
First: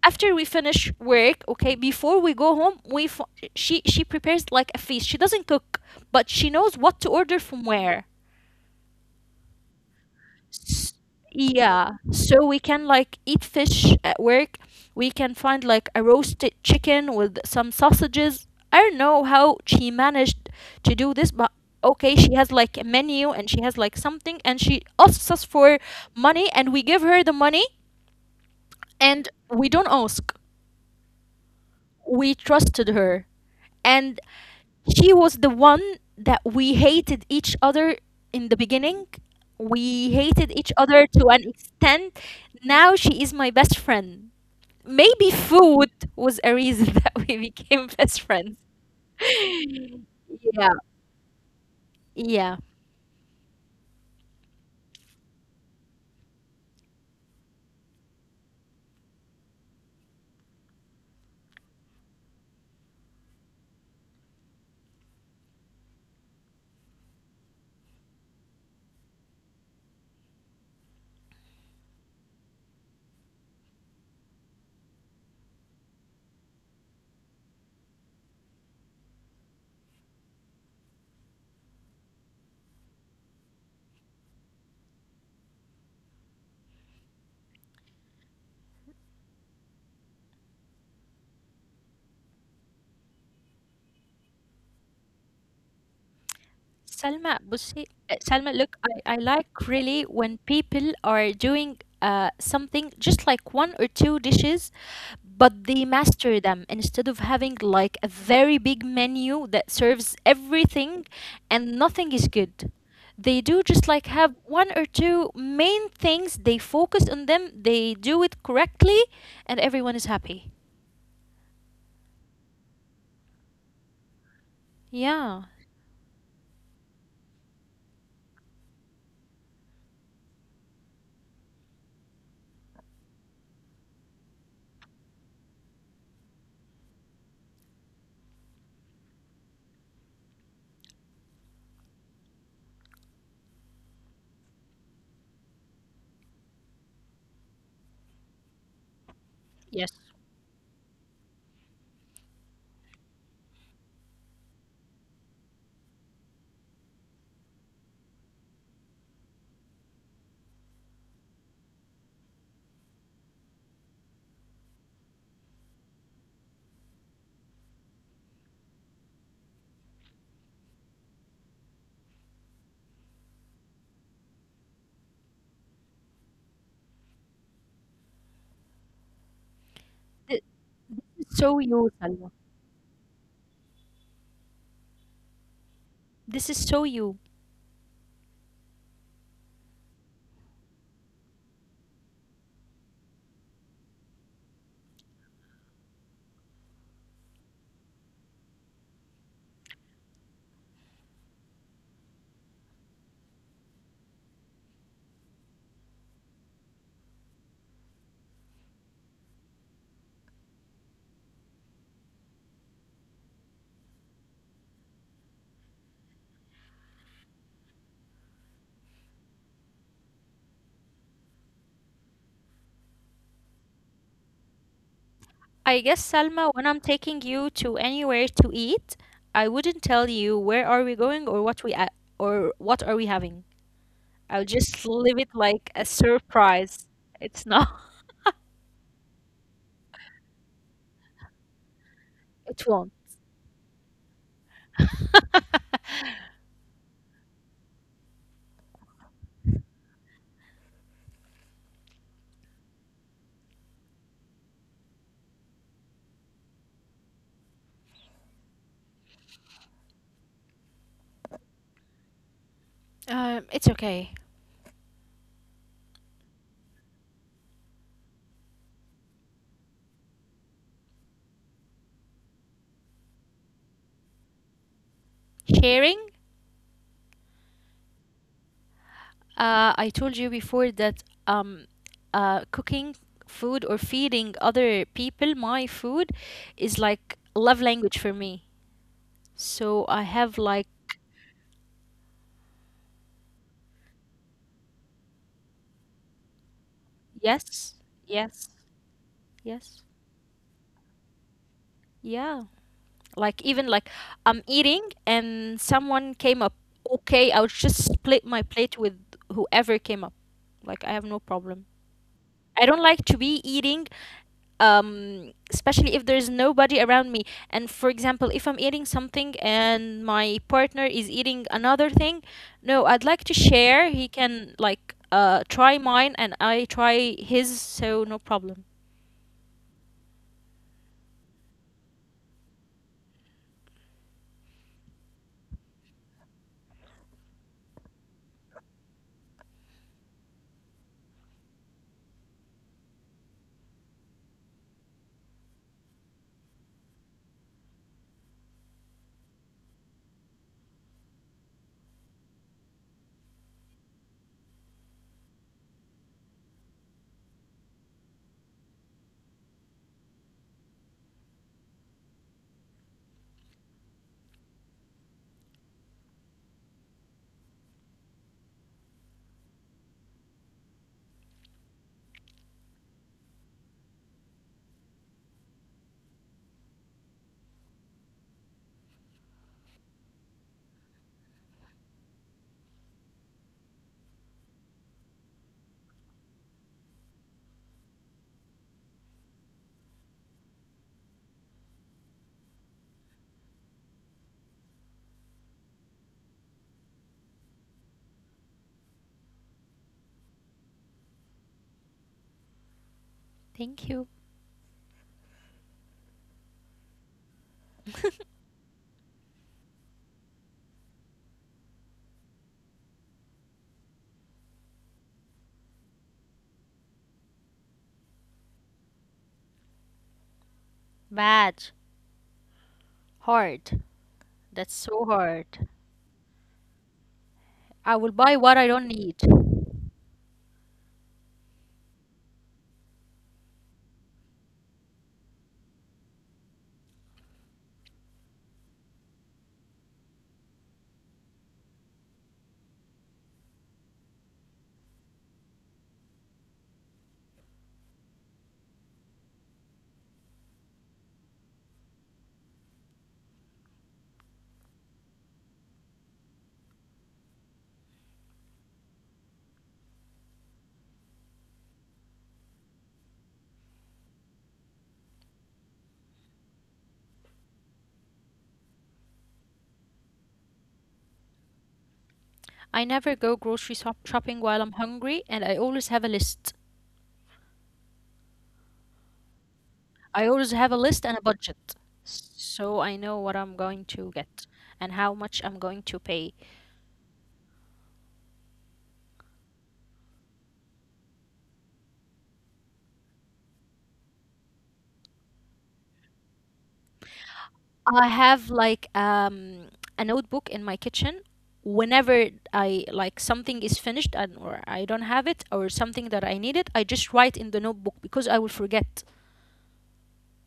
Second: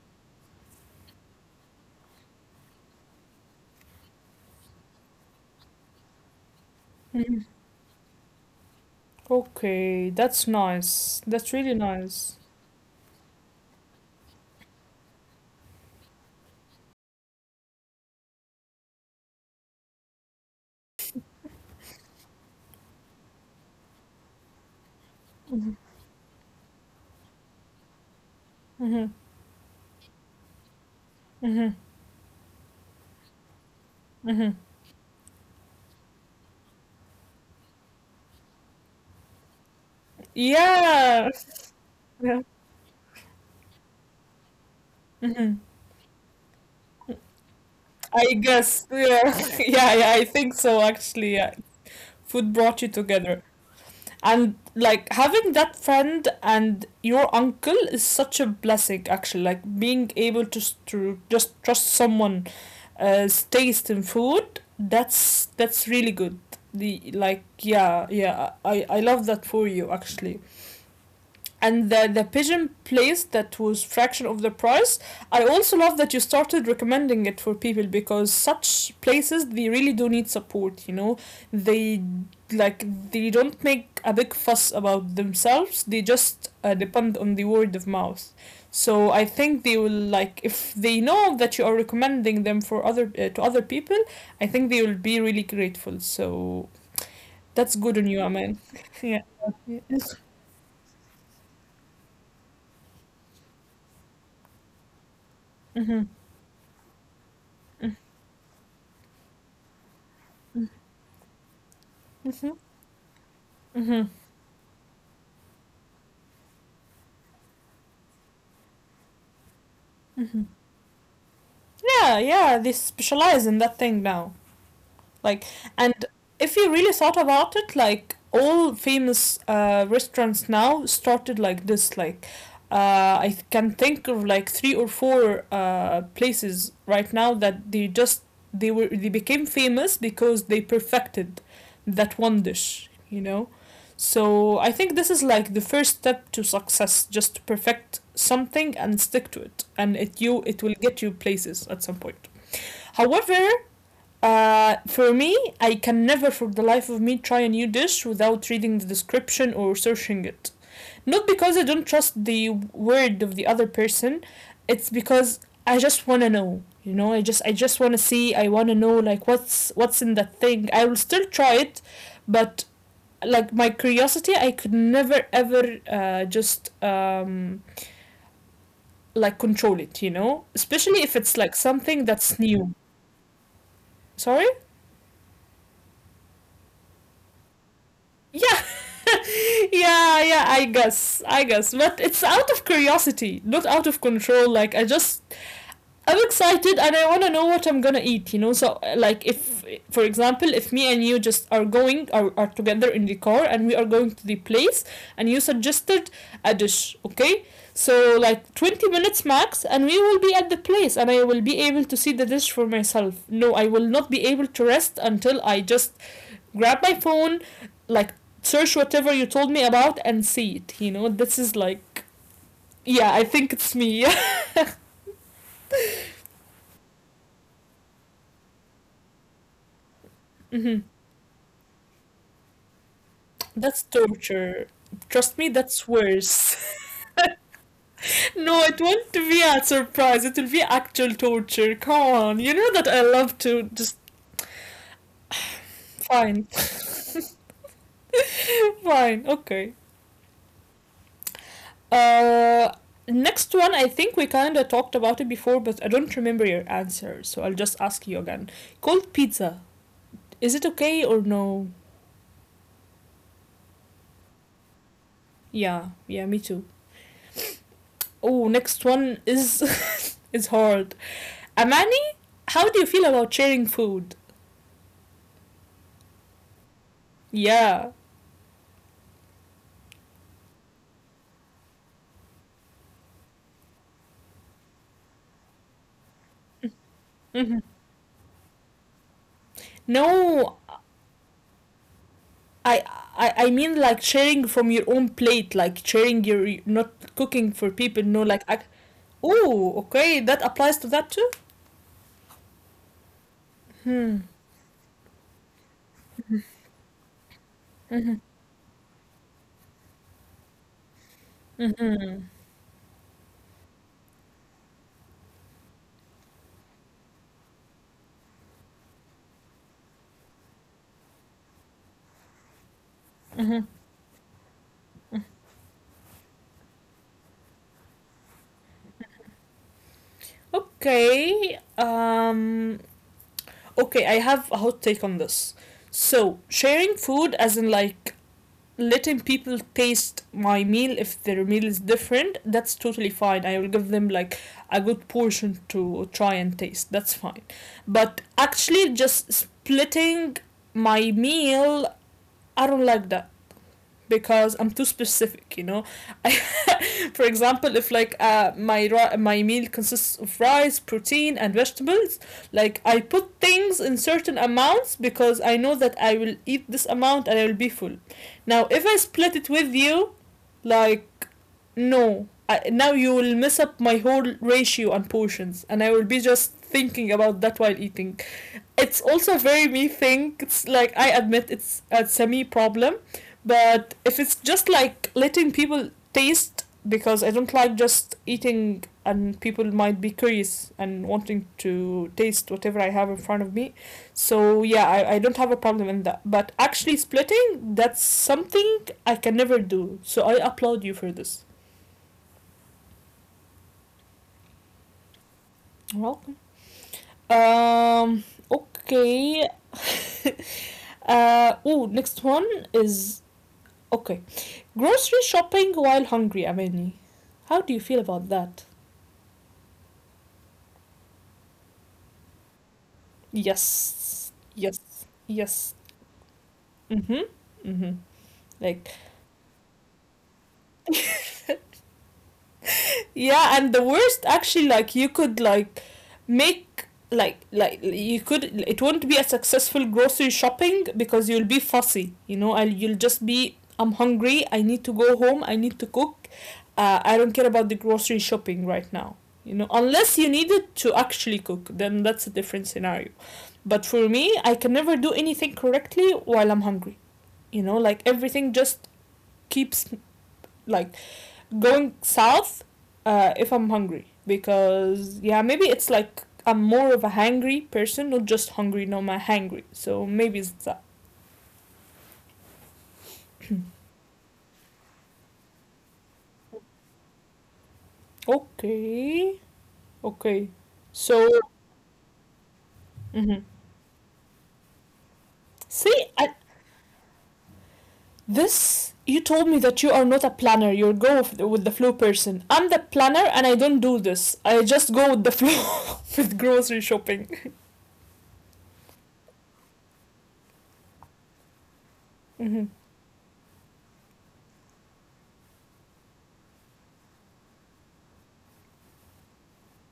after we finish work, okay, before we go home, she prepares like a feast. She doesn't cook, but she knows what to order from where.
Okay, that's
S-
nice. That's really
yeah,
nice.
so we can like eat fish at work, we can find like a roasted chicken with some sausages. I don't know how she managed to do this, but okay, she has like a menu, and she has like something, and she asks us for money, and we give her the money,
Hmm.
and we don't ask.
Hmm.
We trusted her. And
Hmm.
she was the one that we hated each other in the beginning. We hated each other
Yeah.
to an extent.
Yeah.
Now she is my best friend. Maybe
Hmm.
food was a reason that we became best
I
friends.
guess. Yeah. Yeah, yeah, I think
Yeah.
so actually. Yeah. Food
Yeah.
brought you together. And like having that friend and your uncle is such a blessing actually. Like being able to to just trust someone taste in food, that's really good. The like yeah, yeah. I love that for you actually. And the pigeon place that was fraction of the price. I also love that you started recommending it for people because such places they really do need support, you know, they like they don't make a big fuss about themselves, they just depend on the word of mouth. So I think they will like if they know that you are recommending them for other to other people, I think they will be really grateful. So
سلمى
that's
بصي
good on you,
Salma,
Aman.
look, I
yeah.
like
Mm-hmm.
really when people are doing something just like one or two dishes, but they
Mm-hmm.
master them, instead of having like a very big menu that serves everything and nothing is good. They do just like
Mm-hmm.
have one or two main things, they focus on them, they do it correctly, and everyone is happy.
Yeah, yeah, they specialize in that thing now.
Yeah.
Like, and if you really thought about it, like all famous restaurants now started like this. Like, I can think of like 3 or 4 places right now that they just they were they became famous because they perfected that one dish. You know, so I think this is like the first step to success, just to perfect something and stick to it, and it
Yes.
you it will get you places at some point. However, for me, I can never for the life of me try a new dish without reading the description or searching it. Not because I don't trust the word of the other person, it's because I just want to know. You know, I just want to see, I want to know like what's in that thing. I will still try it, but like my curiosity, I could never ever just like control it, you know?
Th-
Especially if it's like
so
something
you,
that's
Salma,
new. Sorry?
this is so you.
Yeah. yeah, yeah, I guess. I guess. But it's out of curiosity, not out of control. Like, I just. I'm excited and I want to know what I'm gonna eat, you know? So, like, if, for example, if me and you just are together in the car and we are going to the place and you suggested a dish, okay? So, like, 20 minutes max and we will be at the place and I will be able to see the dish for myself. No, I will not be able to rest until I just grab my phone, like search whatever you told me about and see it. You know, this is like, yeah, I think it's me.
I guess, Salma, when I'm taking you to anywhere to eat, I wouldn't tell you
hmm.
where are we going or or what are we having.
That's torture.
I'll just
Trust
leave
me,
it
that's
like a
worse.
surprise. It's not.
no, it won't be a surprise. It will be actual torture. Come on, you know
It
that I
won't.
love to just fine, fine, okay. Uh, next one. I think we kind of talked about it before, but I don't remember your answer, so I'll just ask you again. Cold pizza. Is it okay or no?
It's okay.
Yeah, yeah, me too. Oh, next one is is hard. Amani, how do you feel about sharing food?
Sharing.
Yeah.
I told you before that cooking food or feeding other people my food is like
Mhm.
love language for me. So I have
No,
like,
I, I I mean like sharing from your own plate, like sharing your not cooking for
yes,
people. No, like
yes,
I, oh,
yes.
okay, that applies to that too.
Yeah. Like, even like,
Hmm.
I'm eating and someone came up. Okay, I'll just split my plate with whoever came up. Like, I have no problem.
Mm-hmm.
I don't like to be eating, especially if there's nobody around me. And for example, if I'm eating something and my partner is eating another thing, no, I'd like to share. He can like try mine and I try his, so no problem.
Okay. Okay, I have a hot take on this. So sharing food, as in like letting people taste my meal if their meal is different, that's totally fine. I will give them like a good portion to try and taste, that's fine, but actually just splitting my meal, I don't like that because I'm too specific, you know. I, for example, if like my meal consists of rice, protein, and vegetables, like I put things in certain amounts because I know that I will eat this amount and I will be full. Now, if I split it with you, like no, I, now you will mess up my whole ratio and portions, and I will be just thinking about that while eating. It's also a very me thing. It's like I admit it's a semi problem, but if it's just like letting people taste because I don't like just eating and people might be curious and wanting to taste whatever I have in front of me. So yeah, I don't have a problem in that. But actually splitting, that's something I can never do. So I applaud you for this.
Thank you.
You're welcome. Um, okay. uh oh, next one is okay. Grocery shopping while hungry, Amani. How do you feel about that?
Bad. Hard.
Yes.
That's
Yes.
so hard.
Yes. Mm-hmm.
I
Mm-hmm.
will buy what I don't
Like
need.
yeah and the worst, actually, like, you could, like, make like you could, it won't be a successful grocery shopping because you'll be fussy, you know, and you'll just be I'm hungry, I need to go home, I need to cook, I don't care about the grocery shopping right now, you know, unless you needed to actually cook, then that's a different scenario. But for me, I can never do anything correctly while I'm hungry, you know, like everything just keeps, like, going south if I'm hungry, because yeah, maybe it's like I'm more of a hangry person, not just hungry, no, I'm hangry, so maybe it's that.
I never go grocery shop shopping while I'm hungry, and I always have a list.
Okay,
I always have a
okay.
list and a
So
budget. So I know what I'm going
mhm.
to get and how much I'm going to pay.
See, I, this, you told me that you are not a planner, you go with the flow person. I'm the planner and I don't do this, I just go with the flow with grocery shopping.
I have like a notebook in my kitchen. Whenever I,
Mm-hmm.
like, something is finished and or I don't have it or something that I needed, I just write in the notebook because I will forget.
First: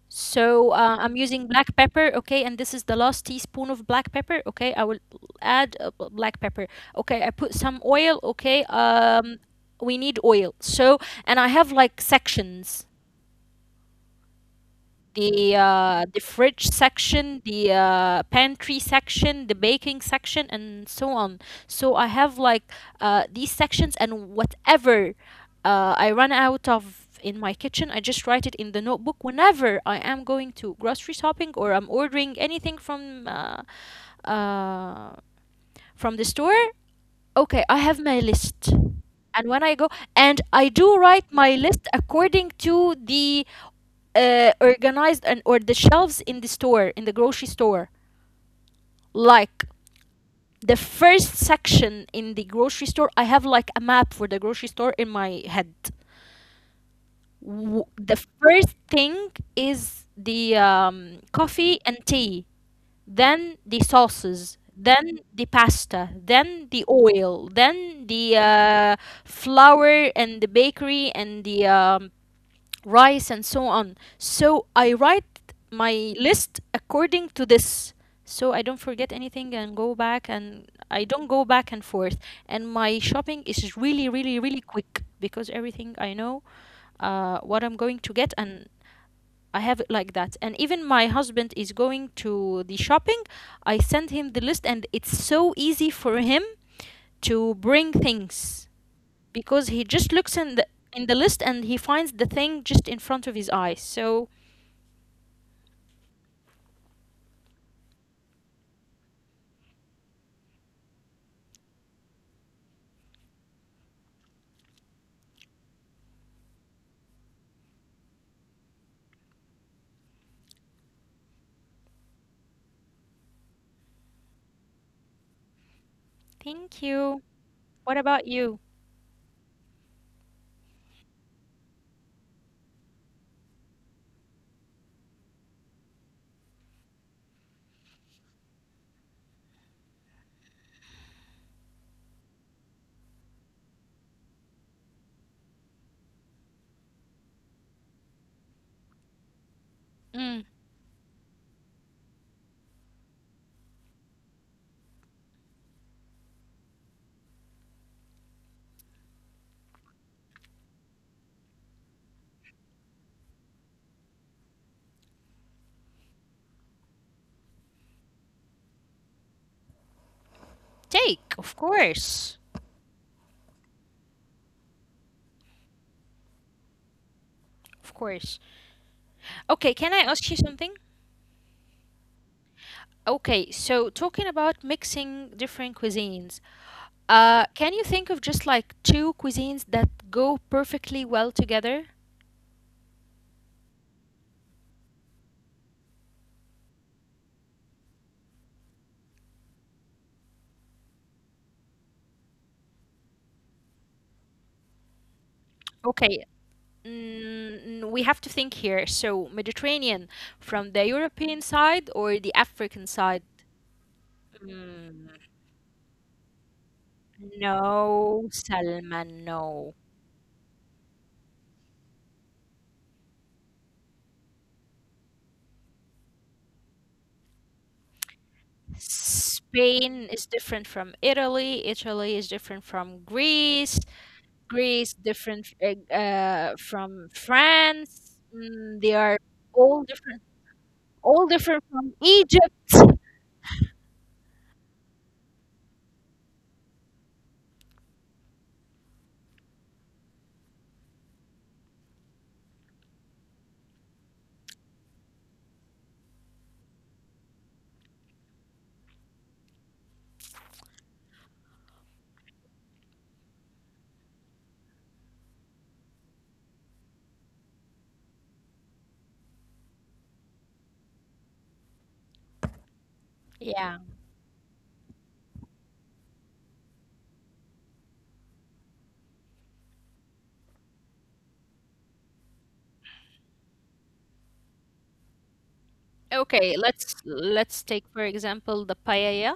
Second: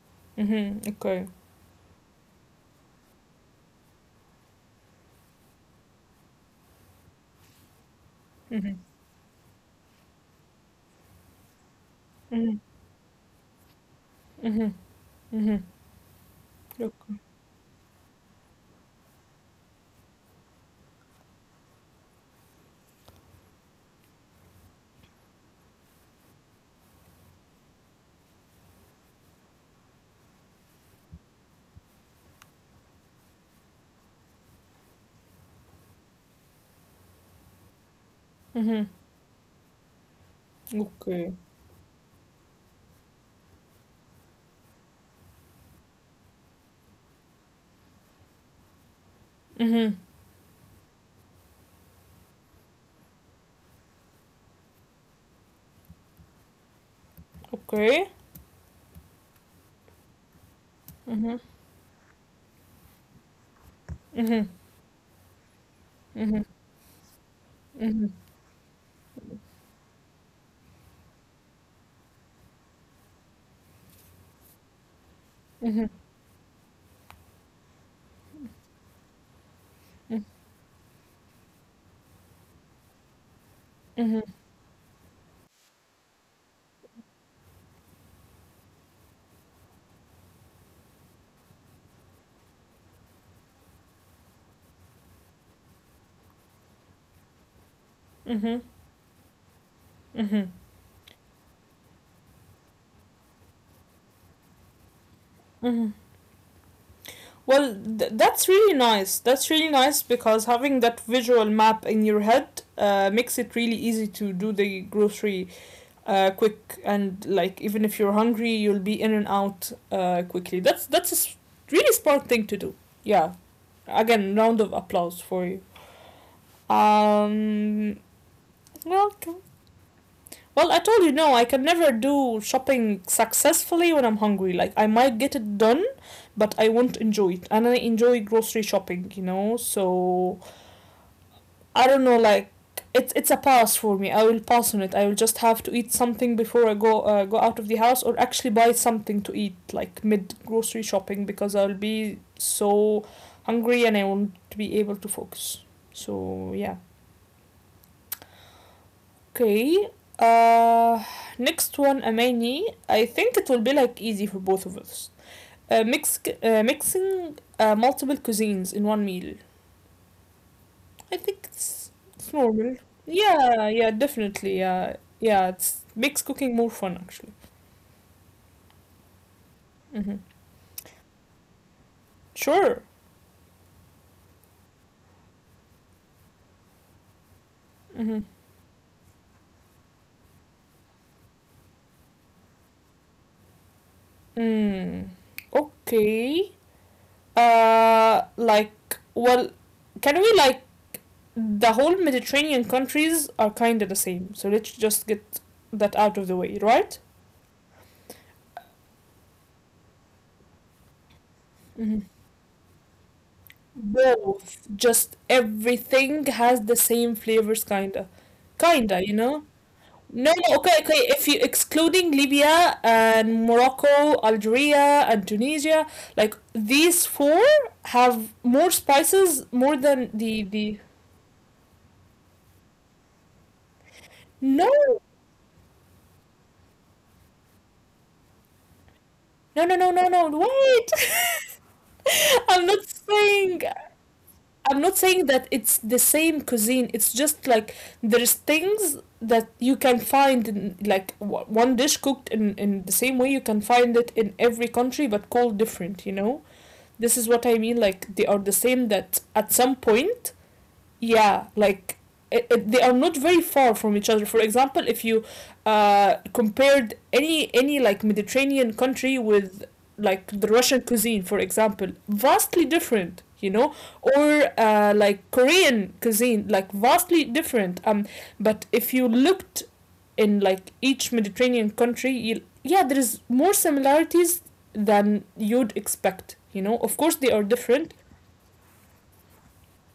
So
Mm-hmm.
I'm
Okay.
using black pepper, okay, and this is the last teaspoon of black pepper, okay. I will add black pepper, okay. I put some oil, okay.
Mm-hmm.
We need oil. So, and I have like
Mm-hmm.
sections,
Mm-hmm. Mm-hmm.
the fridge
Okay.
section, the pantry section, the baking section, and so on. So I have like these sections, and whatever I run out of in my kitchen, I just write it in the notebook. Whenever I am going to grocery shopping or I'm ordering anything uh, from the store, okay, I have my list.
Mm-hmm.
And when I go, and I do write
Okay.
my list according to the organized, and or the shelves in the store, in the grocery store. Like,
Mhm.
the first section in the grocery store, I have like a map for the grocery store in my head.
Okay.
The first thing is the
Mhm.
coffee and tea, then the
Mhm.
sauces, then the pasta,
Mhm.
then the oil, then
Mhm.
the flour and the bakery and the rice and so on. So I write
Mhm.
my list according to this. So I don't forget anything and go
Mhm.
back, and I don't go back and forth. And my shopping is really, really, really quick because everything, I know what I'm going to get, and I have it like that. And even my husband is going to the shopping, I send him the list, and it's so easy for him to bring
Mhm.
things because he just looks
Mhm.
in the, in the list, and he finds the thing just in front of his eyes. So,
Mhm. Well, that's really nice. That's really nice because having that visual map in your head makes it really easy to do the grocery quick and, like, even if you're hungry, you'll be in and out quickly. That's really smart thing to do. Yeah. Again, round of applause for you.
thank you. What
Um.
about you?
Well, Well, I told you no, I can never do shopping successfully when I'm hungry. Like I might get it done, but I won't enjoy it. And I enjoy grocery shopping, you know? So I don't know, like, it's a pass for me. I will pass on it. I will just have to eat something before I go out of the house or actually buy something to eat like mid
Mm.
grocery shopping because I'll be so hungry and I won't be able to focus. So yeah. Okay. Uh, next one, Amani. I think it will be like easy for both of us. Mixing multiple cuisines in one meal. I
Take,
think
of course.
it's normal. Yeah, yeah, definitely. Yeah, yeah. It's makes cooking more fun actually.
Of course. Okay, can
Mm-hmm.
I ask you something?
Sure.
Okay, so talking about mixing different cuisines,
Mm-hmm.
can you think of just like two cuisines that go perfectly well together?
Mm. Okay. Like, well, can we, like, the whole Mediterranean countries are kind of the same. So let's just get that out of the way, right?
Okay, mm, we have to think here. So, Mediterranean from the
Hmm.
European side or the African side?
Both, just
Mm,
everything has the same flavors, kinda,
no,
kinda, you know.
Salma,
No, no,
no.
okay, okay. If you excluding Libya and Morocco, Algeria and Tunisia, like these four have more spices more than the
Spain
the.
is different from Italy. Italy is different from Greece.
No,
Greece different from France. Mm,
no,
they
no, no,
are
no, no.
all
Wait.
different, all different
I'm
from
not
Egypt.
saying I'm not saying that it's the same cuisine. It's just like there's things that you can find in like one dish cooked in the same way, you can find it in every country but called different, you know? This is what I mean, like they are the same that at some point. Yeah, like they are not very far from each other. For example, if you compared any like Mediterranean country with like the Russian cuisine, for example, vastly different, you know.
Yeah.
Or like Korean cuisine, like vastly different. Um, but if you looked in like each Mediterranean country yeah, there is more similarities than you'd expect, you know, of
Okay,
course they are different.
let's take for example the paella,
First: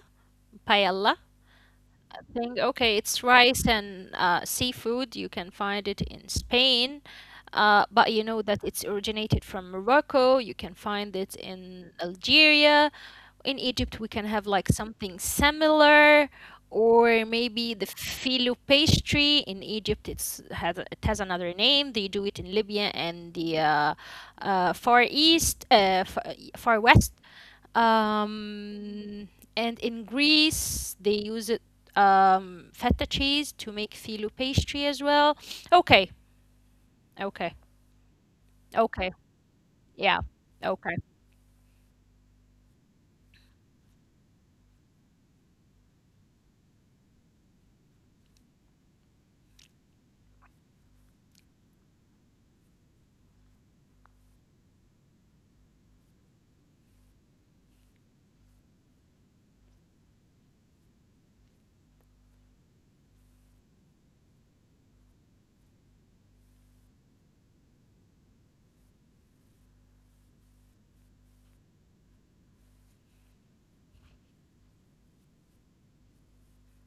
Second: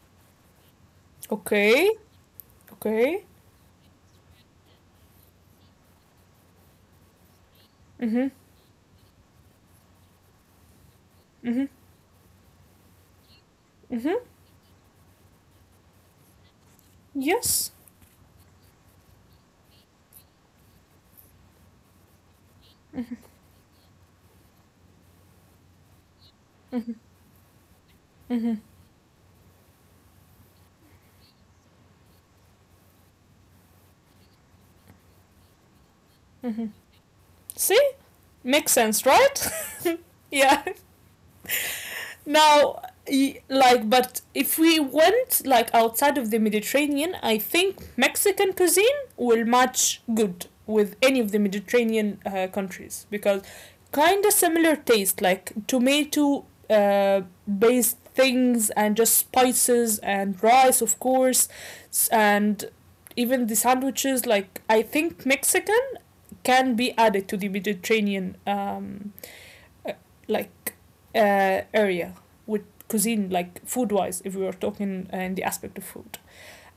paella
Okay.
thing. Okay, it's
Okay.
rice and seafood. You can find it in Spain, but you
Mm-hmm.
know that it's originated from Morocco. You can find it
Mm-hmm.
in Algeria. In Egypt, we
Mm-hmm.
can have like something similar, or maybe
Yes.
the filo pastry. In Egypt, it has another name. They do it in Libya and the Far East, Far
Mm-hmm.
West.
Mm-hmm.
Um, and in Greece, they use it feta cheese to make filo pastry as well. Okay,
Mm-hmm.
okay,
See? Makes
okay,
sense, right?
yeah,
Yeah.
okay.
Now, like, but if we went, like, outside of the Mediterranean, I think Mexican cuisine will match good with any of the Mediterranean countries because kind of similar taste, like tomato based things and just spices and rice, of course, and even the sandwiches. Like, I think Mexican can be added to the Mediterranean uh, like area with cuisine, like food wise, if we were talking in the aspect of food.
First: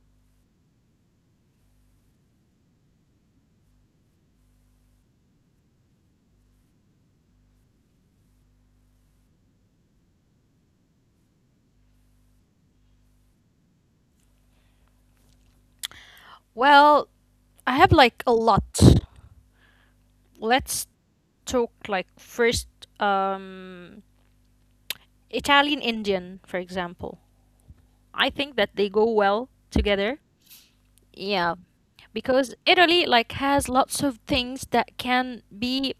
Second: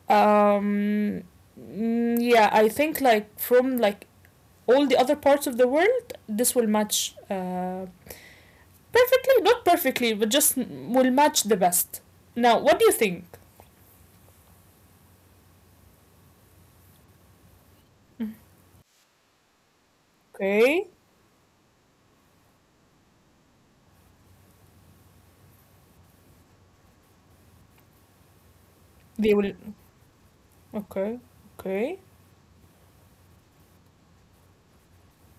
Um, mm, yeah, I think like from like all the other parts of the world, this will match perfectly, not perfectly, but just will match the best. Now, what do you think?
Well, I have like a lot. Let's
Okay,
talk like first, um, Italian Indian, for example. I think that they go well
they will.
together. Yeah,
Okay,
because
okay.
Italy like has lots of things that can be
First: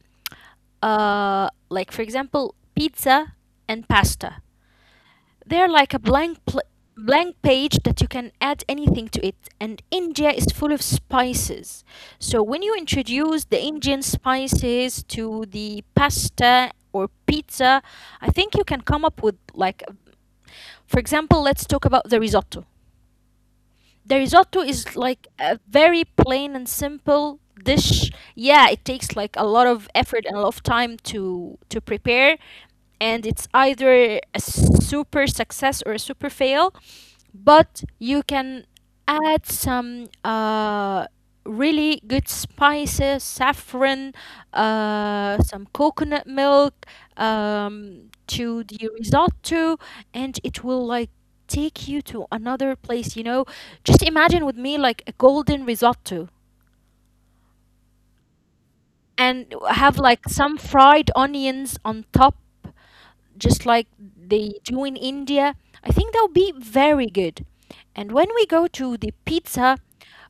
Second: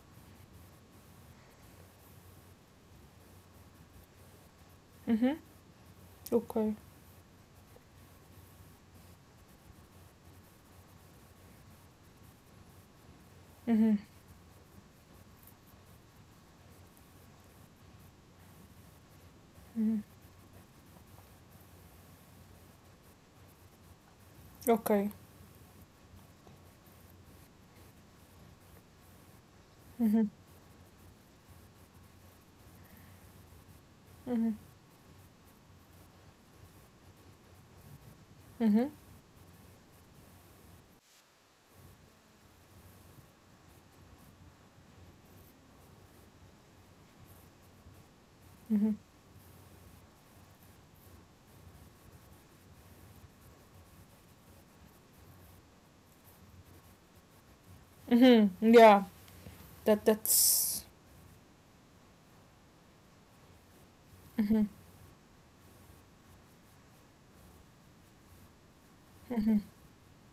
like, for example, pizza and pasta.
Mhm.
They're like a
Okay.
blank page that you can add anything to it. And India is full of spices. So when you introduce the
Mhm.
Indian spices to the pasta or pizza, I think you can come up with like,
Mhm.
for example, let's talk about the risotto. The risotto is
Okay.
like a very plain and simple dish. Yeah, it takes like a lot of effort
Mhm.
and a lot of time to prepare, and it's either a
Mhm.
super success or a super fail, but you can
Mhm.
add some really good spices, saffron, some coconut milk, to
Mm-hmm.
the risotto, and it will like take you to another place. You know, just imagine with me like a golden risotto
Mm-hmm. Yeah.
and have
That
like some
that's.
fried onions on top, just like they
Mm-hmm.
do in India. I think that would be very good. And when we go to the
Mm-hmm.
pizza,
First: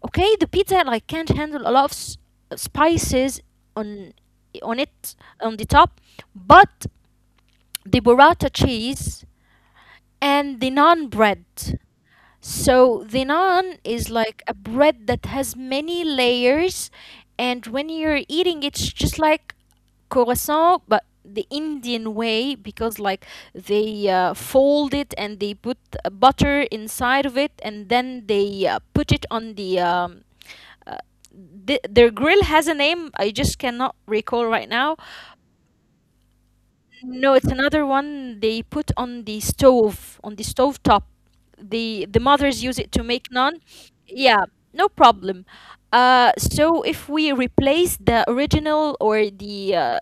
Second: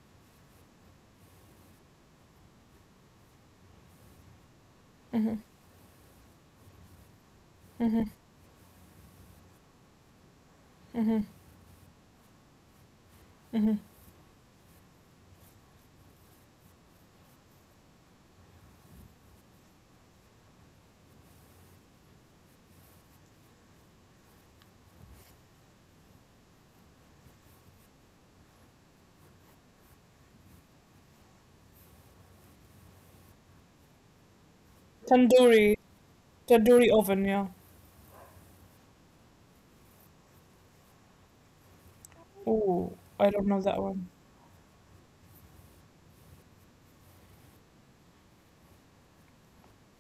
okay, the pizza like can't handle a lot of spices on on it
Mm-hmm.
on the top, but the
Mm-hmm.
burrata cheese and the naan
Mm-hmm.
bread. So the
Mm-hmm.
naan is like a bread that has many layers, and when you're eating, it's just like croissant, but the Indian way, because like they fold it and they put butter inside of it, and then they put it on the. Uh, their grill has a name. I just cannot recall right now.
Tandoori. Tandoori oven.
No, it's
Yeah.
another one they put on the stove top. The mothers use it
Oh,
to make
I don't
naan.
know that one.
Yeah, no problem. So if we replace the original or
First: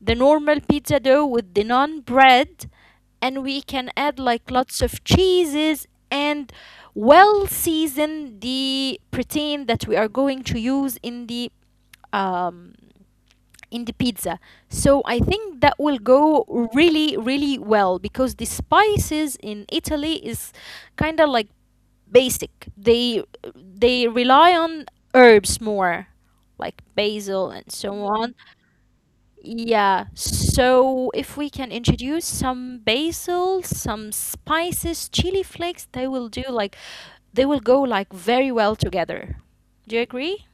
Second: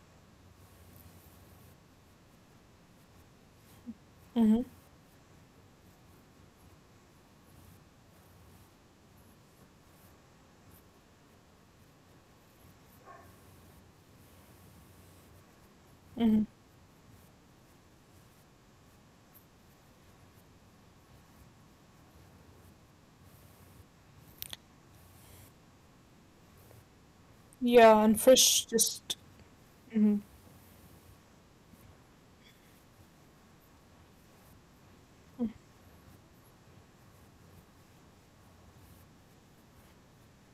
the normal pizza dough with the naan bread, and we can add like
Mm-hmm.
lots of cheeses and well season the protein that we are going to use um in the pizza. So I think that will
Mm-hmm.
go really, really well because the spices in Italy is kind of like basic. They rely on herbs more, like basil and
Yeah,
so
and
on.
fresh just.
Yeah.
Mm-hmm.
So if we can introduce some basil, some spices, chili flakes, they will do like they will go like very well together. Do you agree?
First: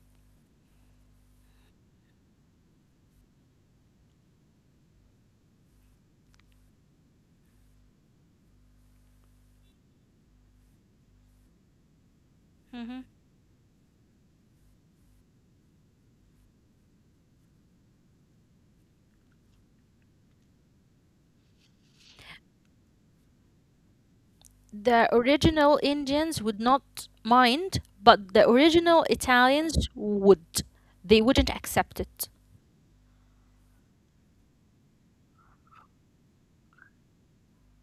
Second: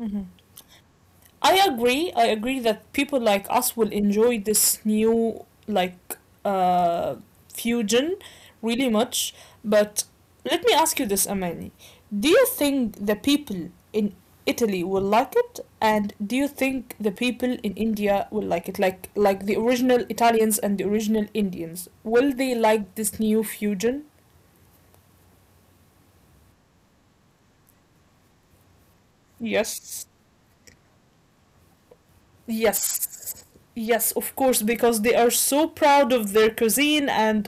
Mm-hmm. I agree. I agree that people like us will enjoy this new uh fusion really much. But let me ask you this, Amani. Do you
Mm-hmm.
think the people in Italy will like it? And do you think the people in India will like it? Like the original Italians and the original Indians. Will they like this new fusion?
The original Indians would not mind, but the original Italians
Yes.
would. They wouldn't accept it.
Yes. Yes, of course, because they are so proud of their cuisine, and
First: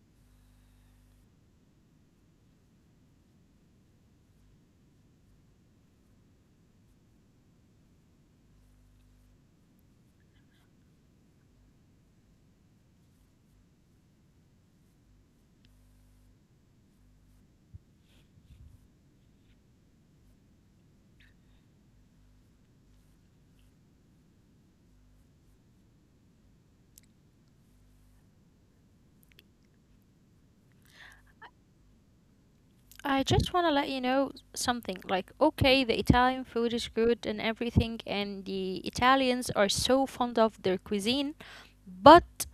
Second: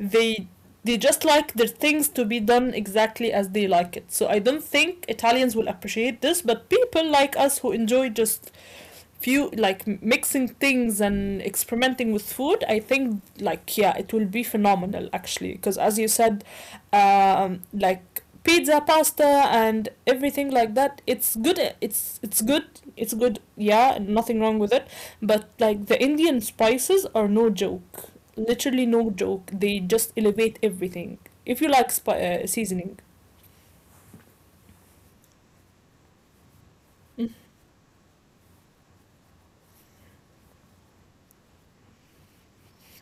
they they just like their things to be done exactly as they like it. So I don't think Italians will appreciate this, but people like us who enjoy just few like mixing things and experimenting with food, I think, like, yeah, it will be phenomenal actually, because as you said, um, like pizza, pasta, and everything like that, it's good, it's good, it's good, yeah, nothing wrong with it, but like the Indian spices are no joke, literally no joke, they just elevate everything if you like seasoning.
I just want to let you know something. Like, okay, the Italian food is good and everything, and the Italians are so fond of their cuisine, but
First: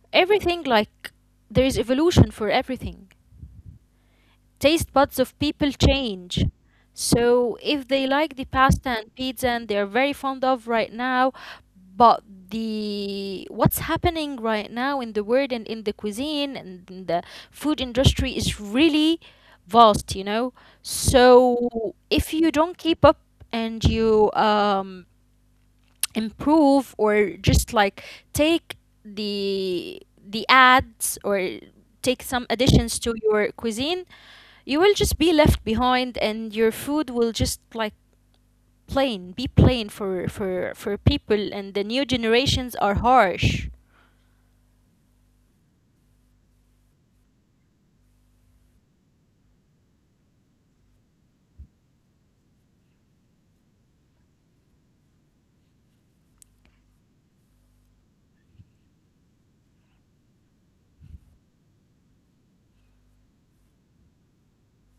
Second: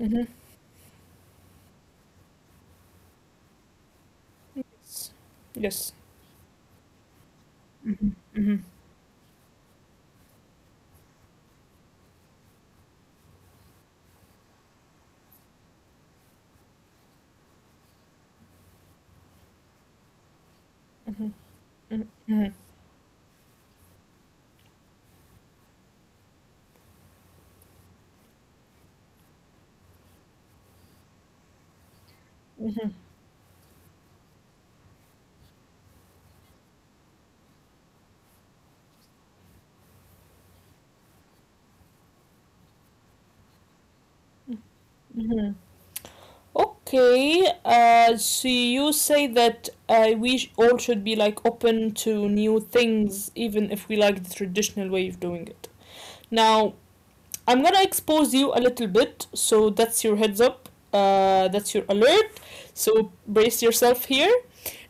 Mm-hmm.
everything, like, there is evolution for everything. Taste
Yes.
buds of people
Yes.
change. So if they
Mm-hmm.
like the
Mm-hmm.
pasta and pizza and they're very fond of right now, but the what's happening right now in the world and in the cuisine and in the food industry is really vast, So if you
Mm-hmm.
don't keep up and you improve or just like take the ads or take some
Mm-hmm.
additions to your cuisine, you will just be left behind and your food will just like plain be plain for people and the new generations are harsh.
Mhm. Okay, so you say that we sh all should be like open to new things, even if we like the traditional way of doing it. Now, I'm gonna expose you a little bit, so that's your heads up. That's your alert. So brace yourself here.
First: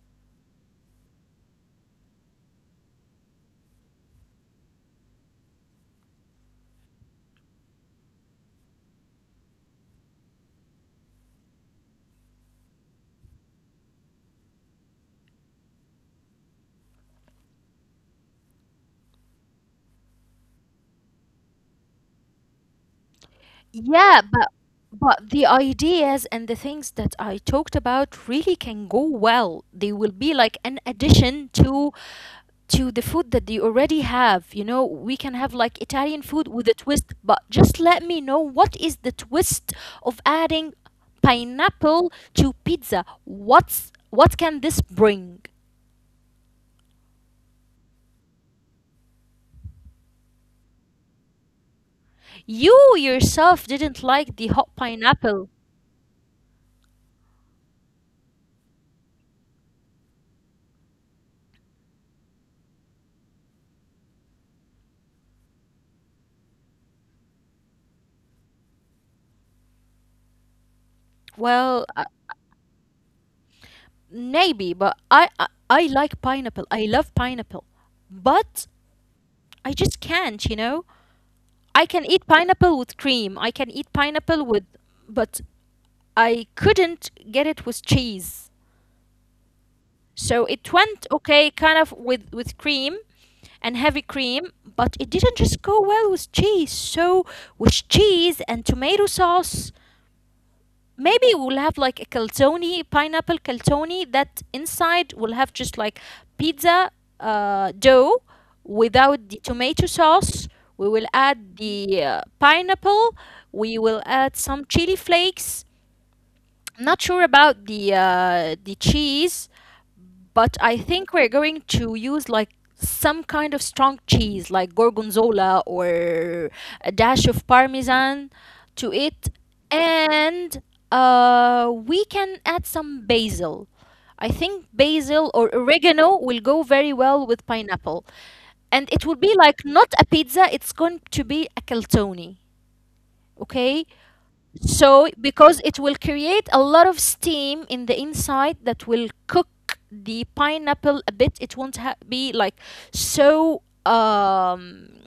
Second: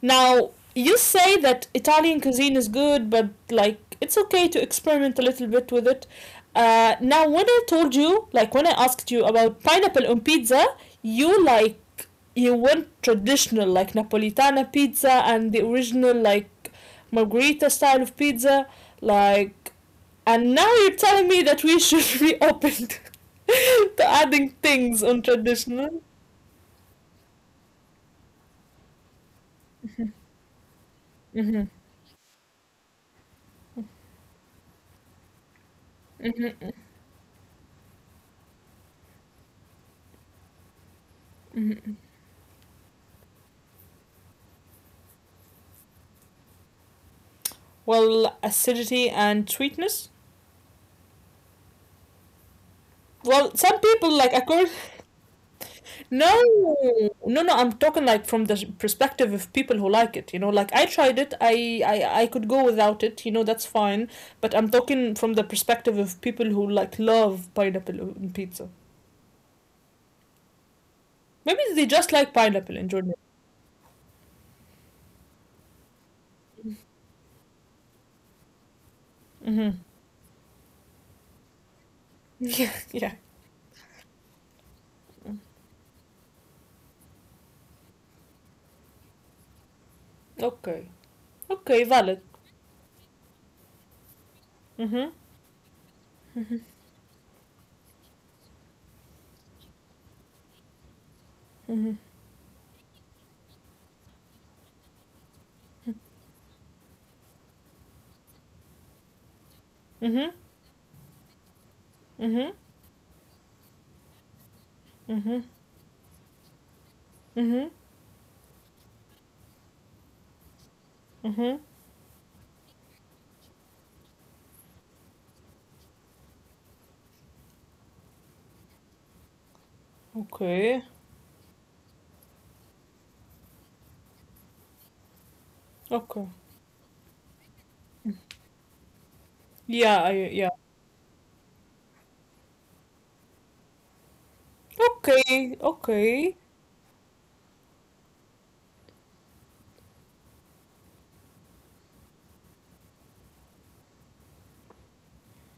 Now you say that Italian cuisine is good, but like it's okay to experiment a little bit with it. Now when I told you, like when I asked you about pineapple on pizza, you like you went traditional, like Napolitana pizza, and the original, like, Margherita style of pizza, like, and now you're telling me that we should be open to to
Yeah, but
adding things on
the
traditional.
ideas and the things that I talked about really can go well. They will be like an addition
Hmm.
to the food that they already have. You know, we can have like Italian food
Hmm.
with a twist, but just let me know, what is the twist of adding pineapple to pizza? What can this bring?
Well, acidity and sweetness.
You
Well,
yourself
some
didn't
people like
like the
according.
hot pineapple.
No, no, no. I'm talking like from the perspective of people who like it. You know, like I tried it. I could go without it. You know, that's fine. But I'm talking from the perspective of people who like love pineapple on pizza. Maybe they
Well,
just like pineapple in Jordan.
maybe, but I like pineapple. I love pineapple. But
Hmm.
I just can't, you know? I can eat
Yeah,
pineapple with
yeah.
cream. I can eat pineapple with, but I couldn't get it with cheese. So it
Okay.
went okay,
Okay,
kind of
valid.
with cream and heavy cream,
Mhm.
but it didn't just go well with cheese. So with cheese and tomato sauce, maybe we'll
Mhm.
have like a calzone, pineapple calzone, that inside will have just like pizza dough without the tomato
Mhm.
sauce. We will add the
Mhm.
pineapple. We will add some chili
Mhm.
flakes. I'm not sure
Mhm.
about the the cheese, but I think we're
Mhm.
going to use like some kind of strong cheese, like gorgonzola or a dash of parmesan to it,
Okay.
and we can add some basil. I think basil or
Okay.
oregano will go very well with pineapple, and it will be
Yeah,
like
I,
not a
yeah.
pizza; it's going to be a calzone. Okay, so,
Okay.
because it
Okay.
will create a lot of steam in the inside that will cook the pineapple a bit, it won't be like so. Um,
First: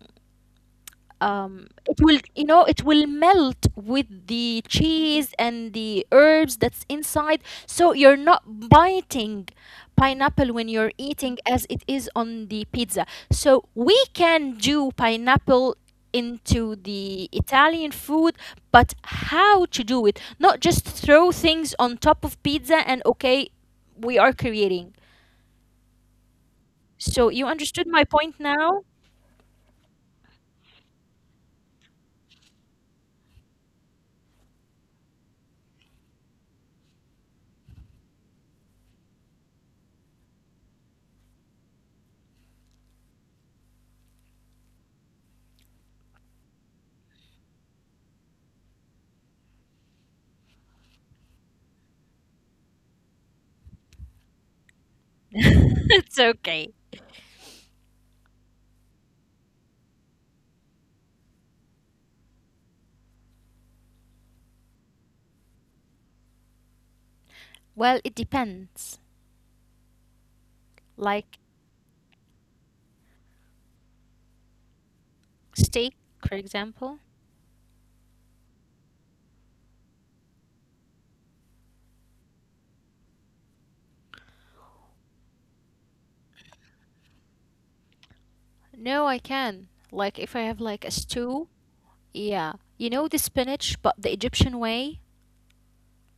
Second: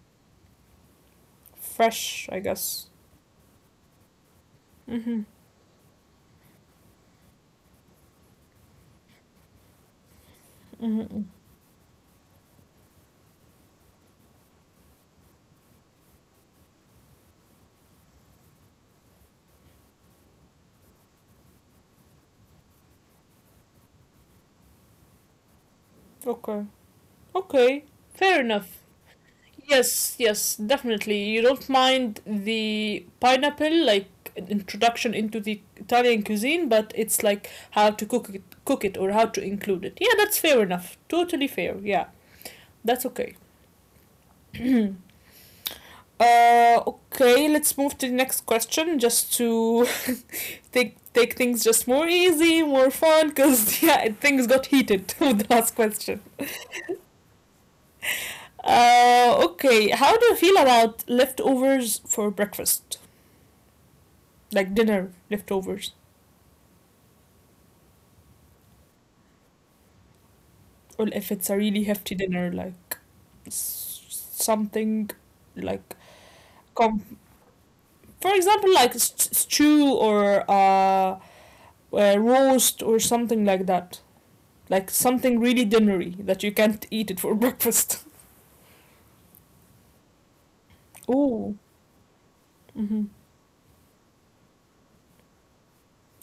um it will,
Fresh, I
you know, it
guess.
will melt with the
Mm-hmm.
cheese and the herbs that's inside, so you're not biting pineapple when you're
Mm-hmm.
eating as it is on the pizza. So we can do pineapple into the Italian food, but how to do it, not just throw things on top of pizza and okay, we are creating.
Okay.
So you
Okay.
understood my
Fair
point
enough.
now.
Yes, yes, definitely. You don't mind the pineapple like an introduction into the Italian cuisine, but it's like how to cook it or how to include it. Yeah, that's fair enough. Totally fair. Yeah. That's okay. Okay, let's move to the next question just to take things just more easy, more fun, because yeah, things got heated with the last question.
It's okay.
Okay, how do you feel about leftovers for breakfast? Like dinner leftovers,
Well, it depends,
or if
like
it's a really hefty dinner, like s- something like
Steak, for example?
com- for example, like stew or roast or something like that, like something really dinnery that you can't eat it for breakfast.
No, I can. Like if I have like a stew,
Oh.
yeah. You
Hmm.
know the spinach, but the Egyptian way?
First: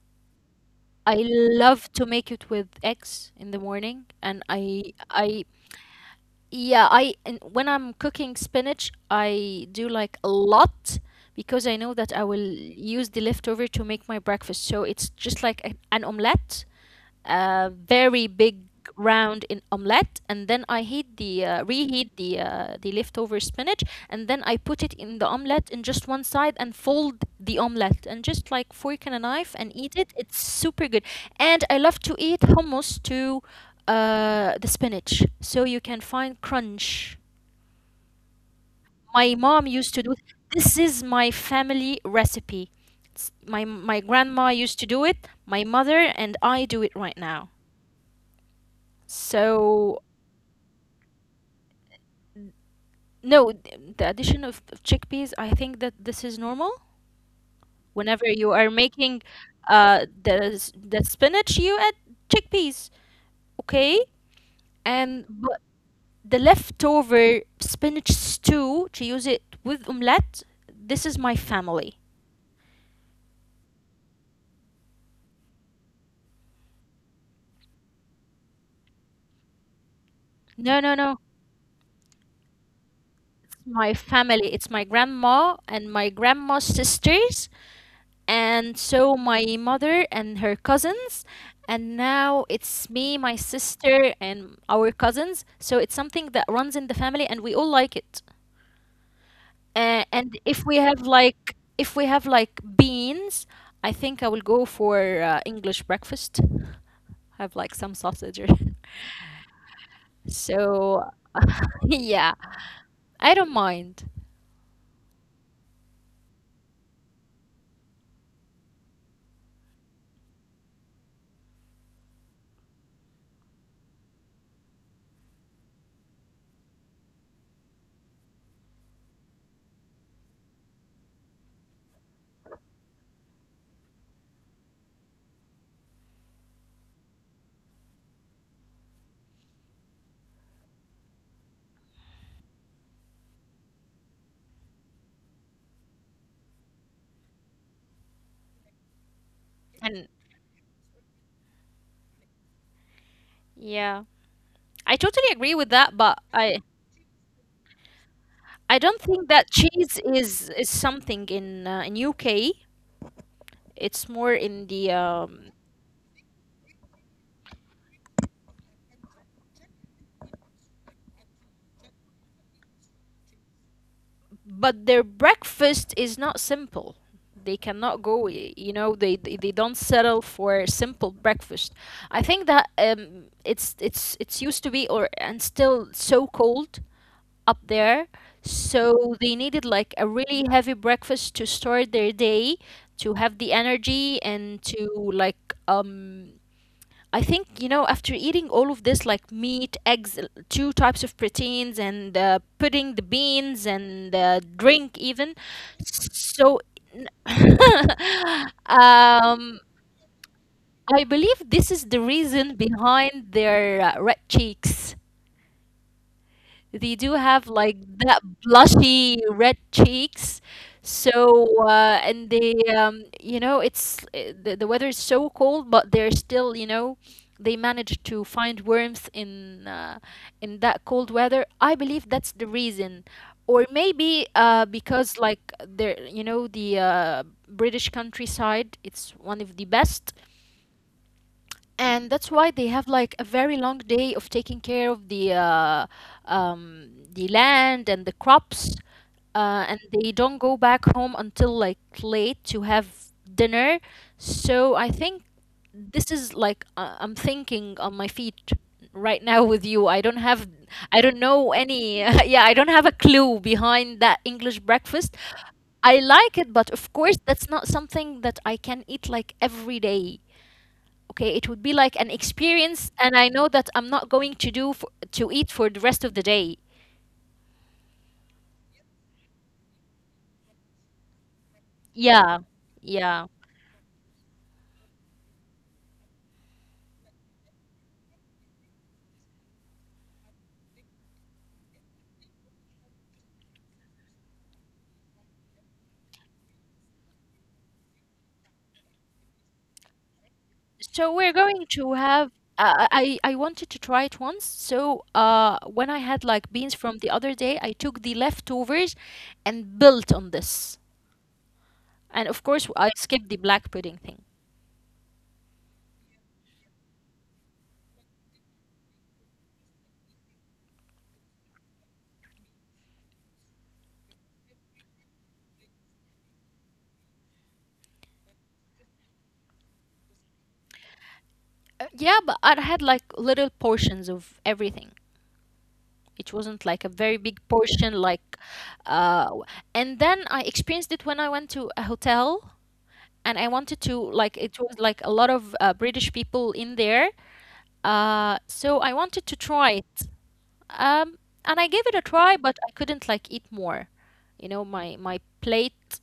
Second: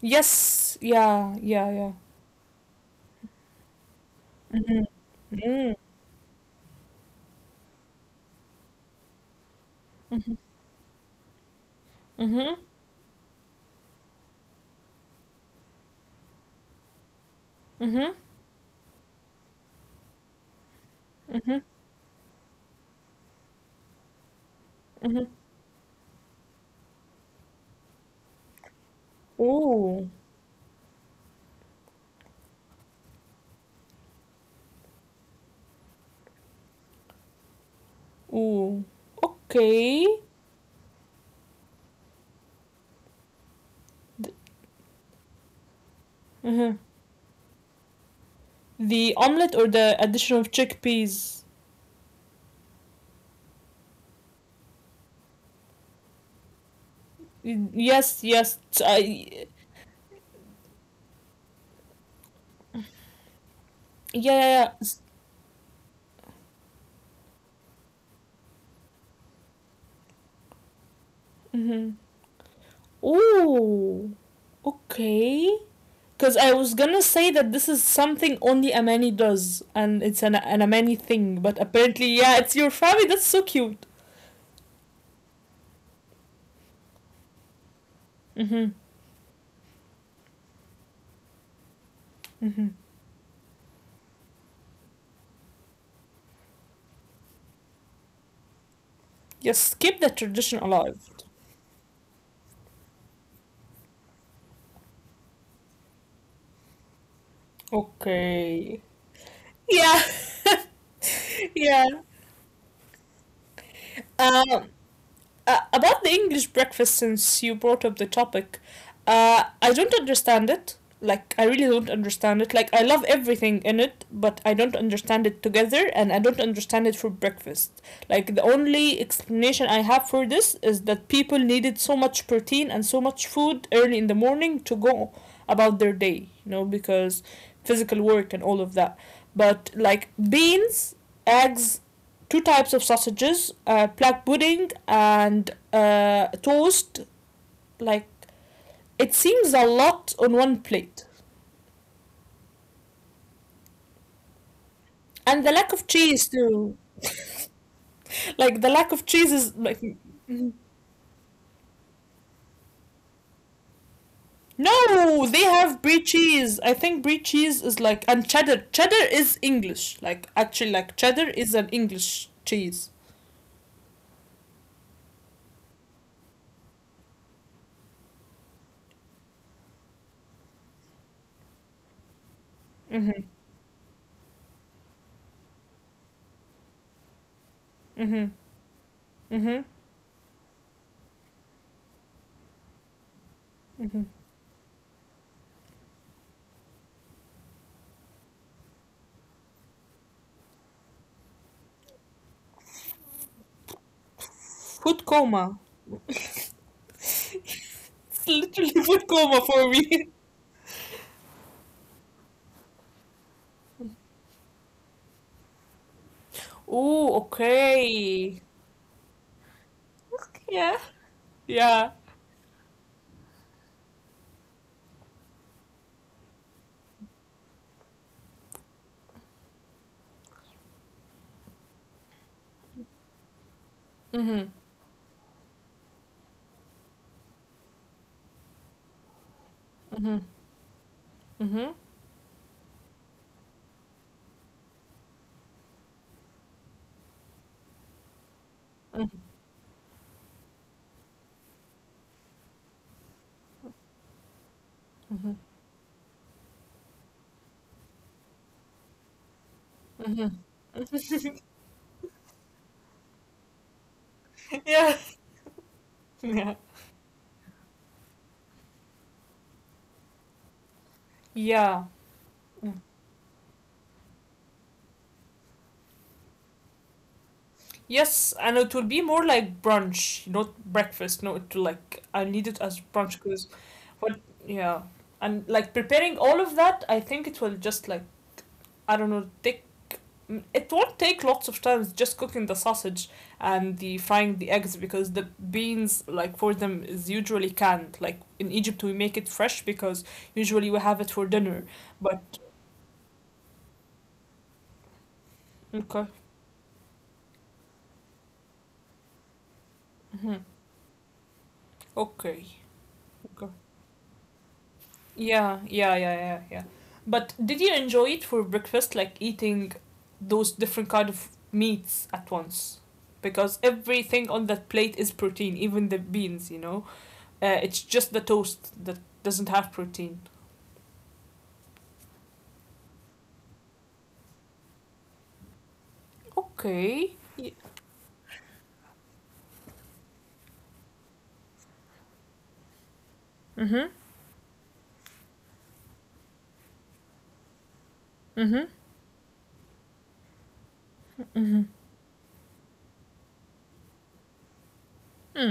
Yes,
I
yeah, yeah, yeah.
love to make it with eggs in the morning, and
Mm-hmm.
I
Mm.
yeah, I, and when I'm cooking spinach, I do like a
Mm-hmm.
lot because I know that I will
Mm-hmm.
use the leftover to make my breakfast. So it's just like a, an omelette,
Mm-hmm.
very big round in omelette, and then I heat the
Mm-hmm.
reheat the leftover spinach and then I put it in the
Mm-hmm.
omelette in just one side and fold the omelette and just like fork and a knife and eat it.
Ooh.
It's super good, and I love to eat hummus to the spinach so you can find crunch.
Ooh.
My mom used to do,
Okay.
this is my family recipe. It's- my grandma
Th-
used to do it, my mother and I do
uh-huh.
it right now.
The omelet or
So,
the addition of chickpeas.
no, the addition of chickpeas, I think that this is normal.
Y-
Whenever you
Yes,
are
yes.
making
I.
the spinach, you add chickpeas, okay?
yeah. Yeah.
And but the leftover spinach stew to use it with omelette, this is my family.
Mm-hmm. Ooh. Okay. Because I was gonna say that this is something only Amani does,
No, no,
and
no.
it's an Amani thing, but apparently, yeah, it's
It's
your
my
family, that's so
family. It's
cute.
my grandma and my grandma's sisters, and so
Mm
my
hmm.
mother and her cousins, and now it's me,
Mm
my
hmm.
sister, and our cousins. So it's something that runs in the family, and we all like it. And
Yes,
if
keep
we
that
have
tradition
like
alive.
beans, I think I will go for English breakfast, have like some sausage or
Okay. Yeah.
so yeah,
Yeah.
I don't mind.
Uh, about the English breakfast, since you brought up the topic, I don't understand it. Like, I really don't understand it. Like, I love everything in it, but I don't understand it together, and I don't understand it for breakfast. Like, the only explanation I have for this is that people needed so much protein and so much food early in the morning to go about their day, you know, because physical work and all of that. But, like, beans, eggs, two types of sausages, black pudding and toast. Like it seems
And
a lot on one plate,
yeah, I totally agree with
and the
that,
lack
but
of
i
cheese too.
I don't
Like the
think
lack of
that
cheese is
cheese
like
is something in UK. It's more in the
no, they have brie cheese. I think brie cheese is like and cheddar. Cheddar is English. Like actually, like cheddar is an English cheese.
but their breakfast is not simple. They cannot go, you know, they don't settle for simple breakfast. I think that
Mm-hmm.
it's used to be, or and still so cold up there,
Mm-hmm.
so they needed like a
Mm-hmm.
really heavy breakfast to start their day, to have the energy
Mm-hmm.
and to like I think, you know, after eating all of this, like meat, eggs, two types of proteins, and pudding, the beans, and drink, even.
Food coma.
So,
It's literally food
um,
coma for me.
I believe this is the reason behind their red cheeks. They do have
Oh,
like that
okay.
blushy red cheeks.
Yeah.
So and
Yeah.
they you know, it's the weather is so cold, but they're still, you know, they manage to find warmth in that cold weather. I believe that's the reason. Or maybe
Mhm.
because like they're, you know, the British countryside, it's one of the best,
Mhm.
and
Mhm.
that's why they have like a very long day of taking care of the land and the crops,
Mhm.
and they don't go back home until like late to have dinner. So I think this is like I'm thinking on my feet right now with you. I don't have,
Mhm.
I don't know
Mhm.
any yeah, I don't have a clue behind that English breakfast.
Yeah.
I like it, but of
Yeah.
course, that's not something that I can eat like every day. Okay, it would be like an
Yeah.
experience, and I know that I'm not going to do for, to eat for the rest of the day.
Yes, and it will be more like brunch, not breakfast. No, it will
Yeah,
like I need it
yeah,
as brunch because but yeah. And like preparing all of that, I think it will just like I don't know, take. Mm, it won't take lots of times just cooking the sausage and the frying the eggs because the beans like for them is usually canned. Like in Egypt we make it fresh because
so
usually we
we're
have it
going
for
to
dinner.
have
But
I wanted to try it once. So when I had like
okay.
beans from the other day, I took the leftovers and built on this.
Hmm.
And of course, I
Okay.
skipped the black pudding
Okay.
thing.
Yeah, yeah, yeah, yeah, yeah. But did you enjoy it for breakfast, like eating those different kind of meats at once? Because everything on that plate is protein, even the beans, you know? It's just the toast that doesn't have protein.
Yeah, but I had like little portions of everything. It wasn't like a very big
Okay.
portion, like. Uh, w- and then I experienced it when I went to a hotel, and I wanted to like,
Hmm.
it was like a lot of British people in there, so I
Y-
wanted to try it. Um, and I gave it a try, but I couldn't like eat more. You know, my plate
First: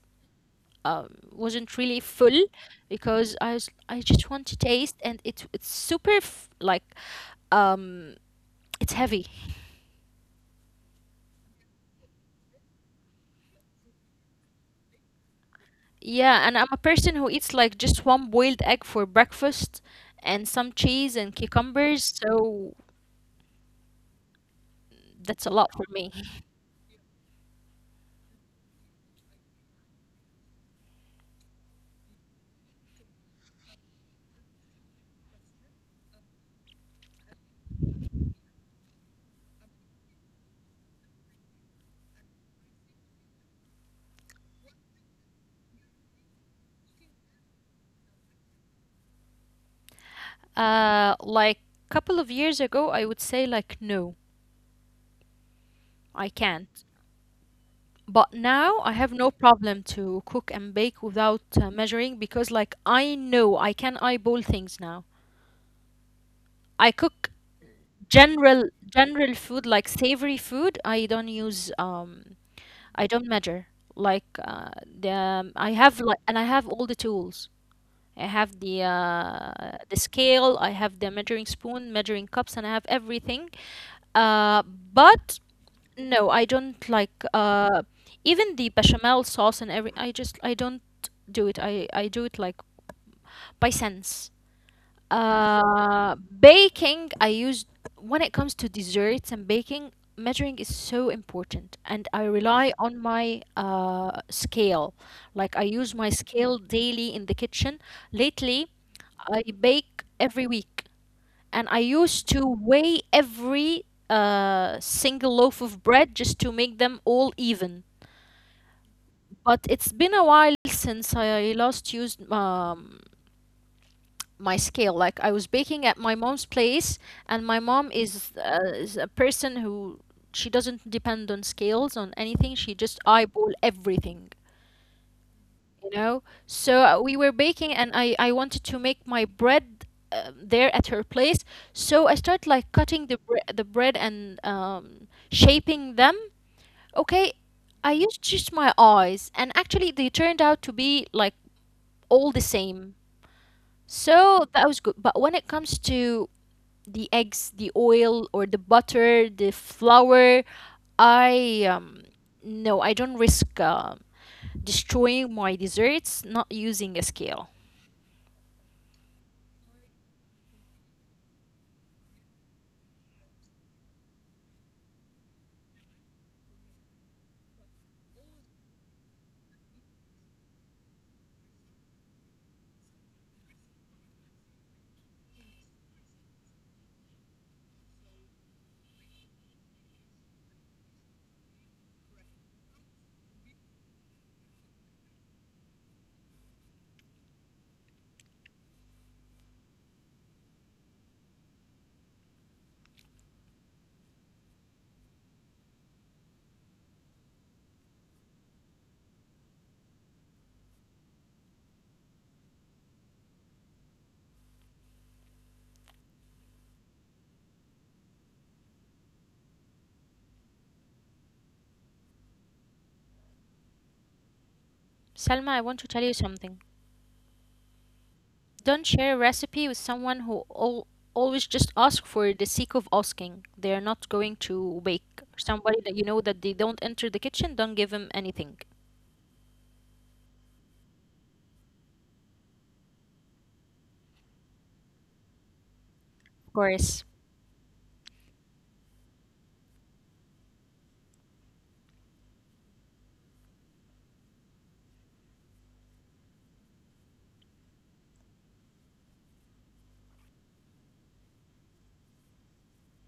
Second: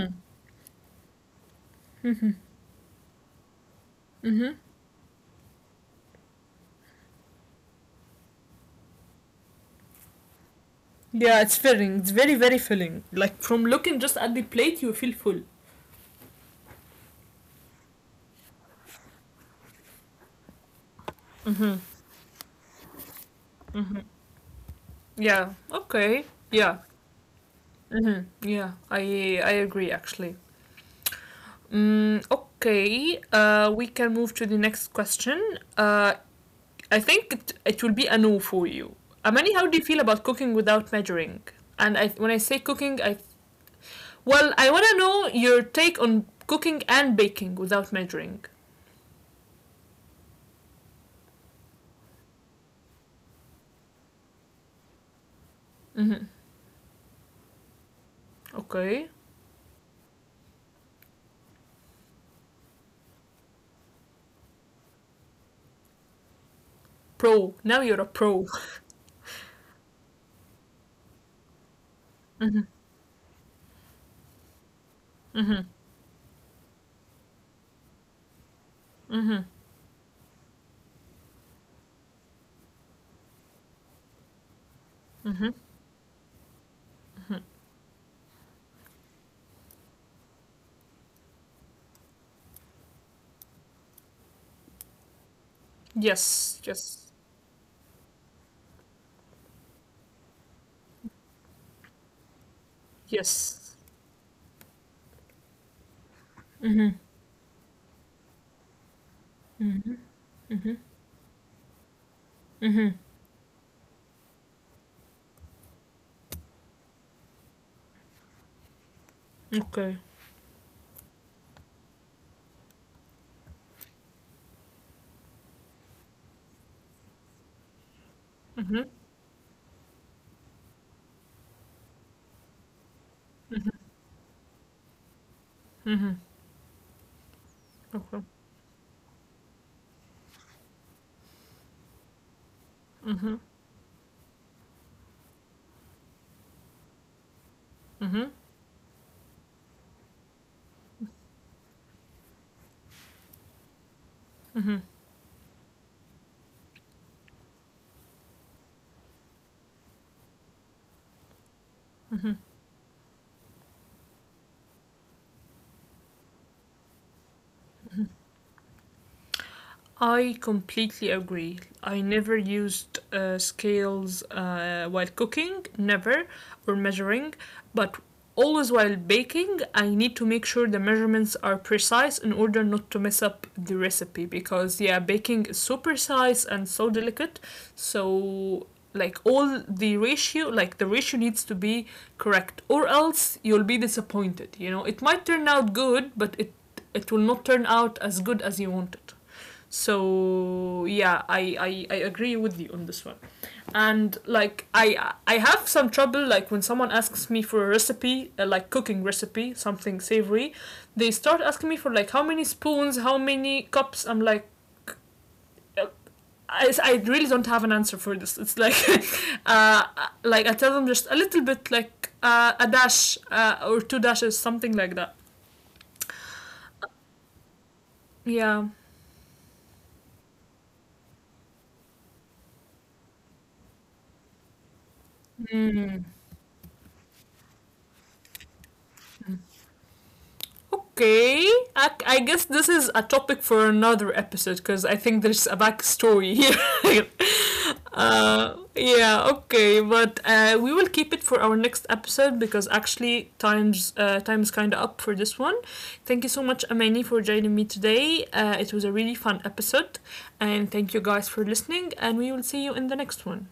wasn't really full because I was, I just want to taste, and it it's like um, it's heavy.
Yeah, it's filling. It's very, very filling. Like, from looking just at the plate, you feel full.
Yeah, and I'm a person who eats like just one boiled egg for breakfast and some cheese and
Mhm.
cucumbers, so
Mhm.
that's a
Yeah,
lot for me.
okay, yeah, hmm yeah. I agree actually. Mm, okay, we can move to the next question. Uh, I think it will be a no for you. Amani, how do you feel about cooking without measuring? And I, when I say cooking, I. Well, I want to know your take on cooking and baking without measuring.
Like couple of years ago, I would say like no,
Hmm.
I can't. But now I
Okay.
have no problem to cook and bake without measuring because like I know I can eyeball things now. I cook
Pro. Now you're a pro.
general food, like savory food. I don't use
Hmm.
I don't measure like the
Hmm.
I have like, and I have all the tools. I have
Hmm.
the scale, I have the measuring spoon, measuring cups, and I have everything.
Hmm.
But no, I don't like even the bechamel sauce and every, I just I don't do it. I do it like by sense.
Yes. Yes.
Baking I use, when it comes to desserts and baking, measuring is so important, and I rely on my
Yes.
scale. Like I use my scale
Hmm.
daily in the kitchen. Lately, I
Hmm.
bake every
Hmm.
week, and I used to
Hmm.
weigh every single loaf of bread just to make them all even. But
Okay.
it's been a while since I last used my scale. Like I was baking at my mom's place, and my mom
Hmm.
is a person who, she doesn't depend on scales on anything. She just eyeball
Hmm.
everything. You
Hmm.
know, so we were baking, and
Okay.
I wanted to make my bread there at her place. So I started like cutting
Hmm.
the bread and shaping them, okay, I
Hmm.
used just my eyes, and actually they turned out to be like all the same. So that was good. But when it comes to the eggs, the oil or the butter, the flour, I no, I don't risk destroying my desserts not using a scale.
I completely agree. I never used scales while cooking, never, or measuring, but always while baking, I need to make sure the measurements are precise in order not to mess up the recipe because, yeah, baking is so precise and so delicate. So, like, all the ratio, like, the ratio needs to be correct, or else you'll be disappointed. You know, it might turn out good, but it will not turn out as good as you want it. So yeah, I agree with you on this one, and like I have some trouble like when someone asks me for a recipe, like cooking recipe, something savory, they start asking me for like how many spoons, how many cups. I'm like. uh, I really don't have an answer for this. It's like, uh, like I tell them just a little bit, like a dash or two dashes, something like that.
Salma, I want to tell you something.
Yeah.
Don't share a recipe with someone who al always just ask for the sake of asking. They are not going to bake.
Mm.
Somebody that you know that they don't enter the kitchen, don't give them anything.
Okay, I guess this is a topic for another episode because I think there's a backstory
Of
here.
course.
Yeah, okay, but we will keep it for our next episode because actually time's kind of up for this one. Thank you so much, Amani, for joining me today. It was a really fun episode, and thank you guys for listening. And we will see you in the next one.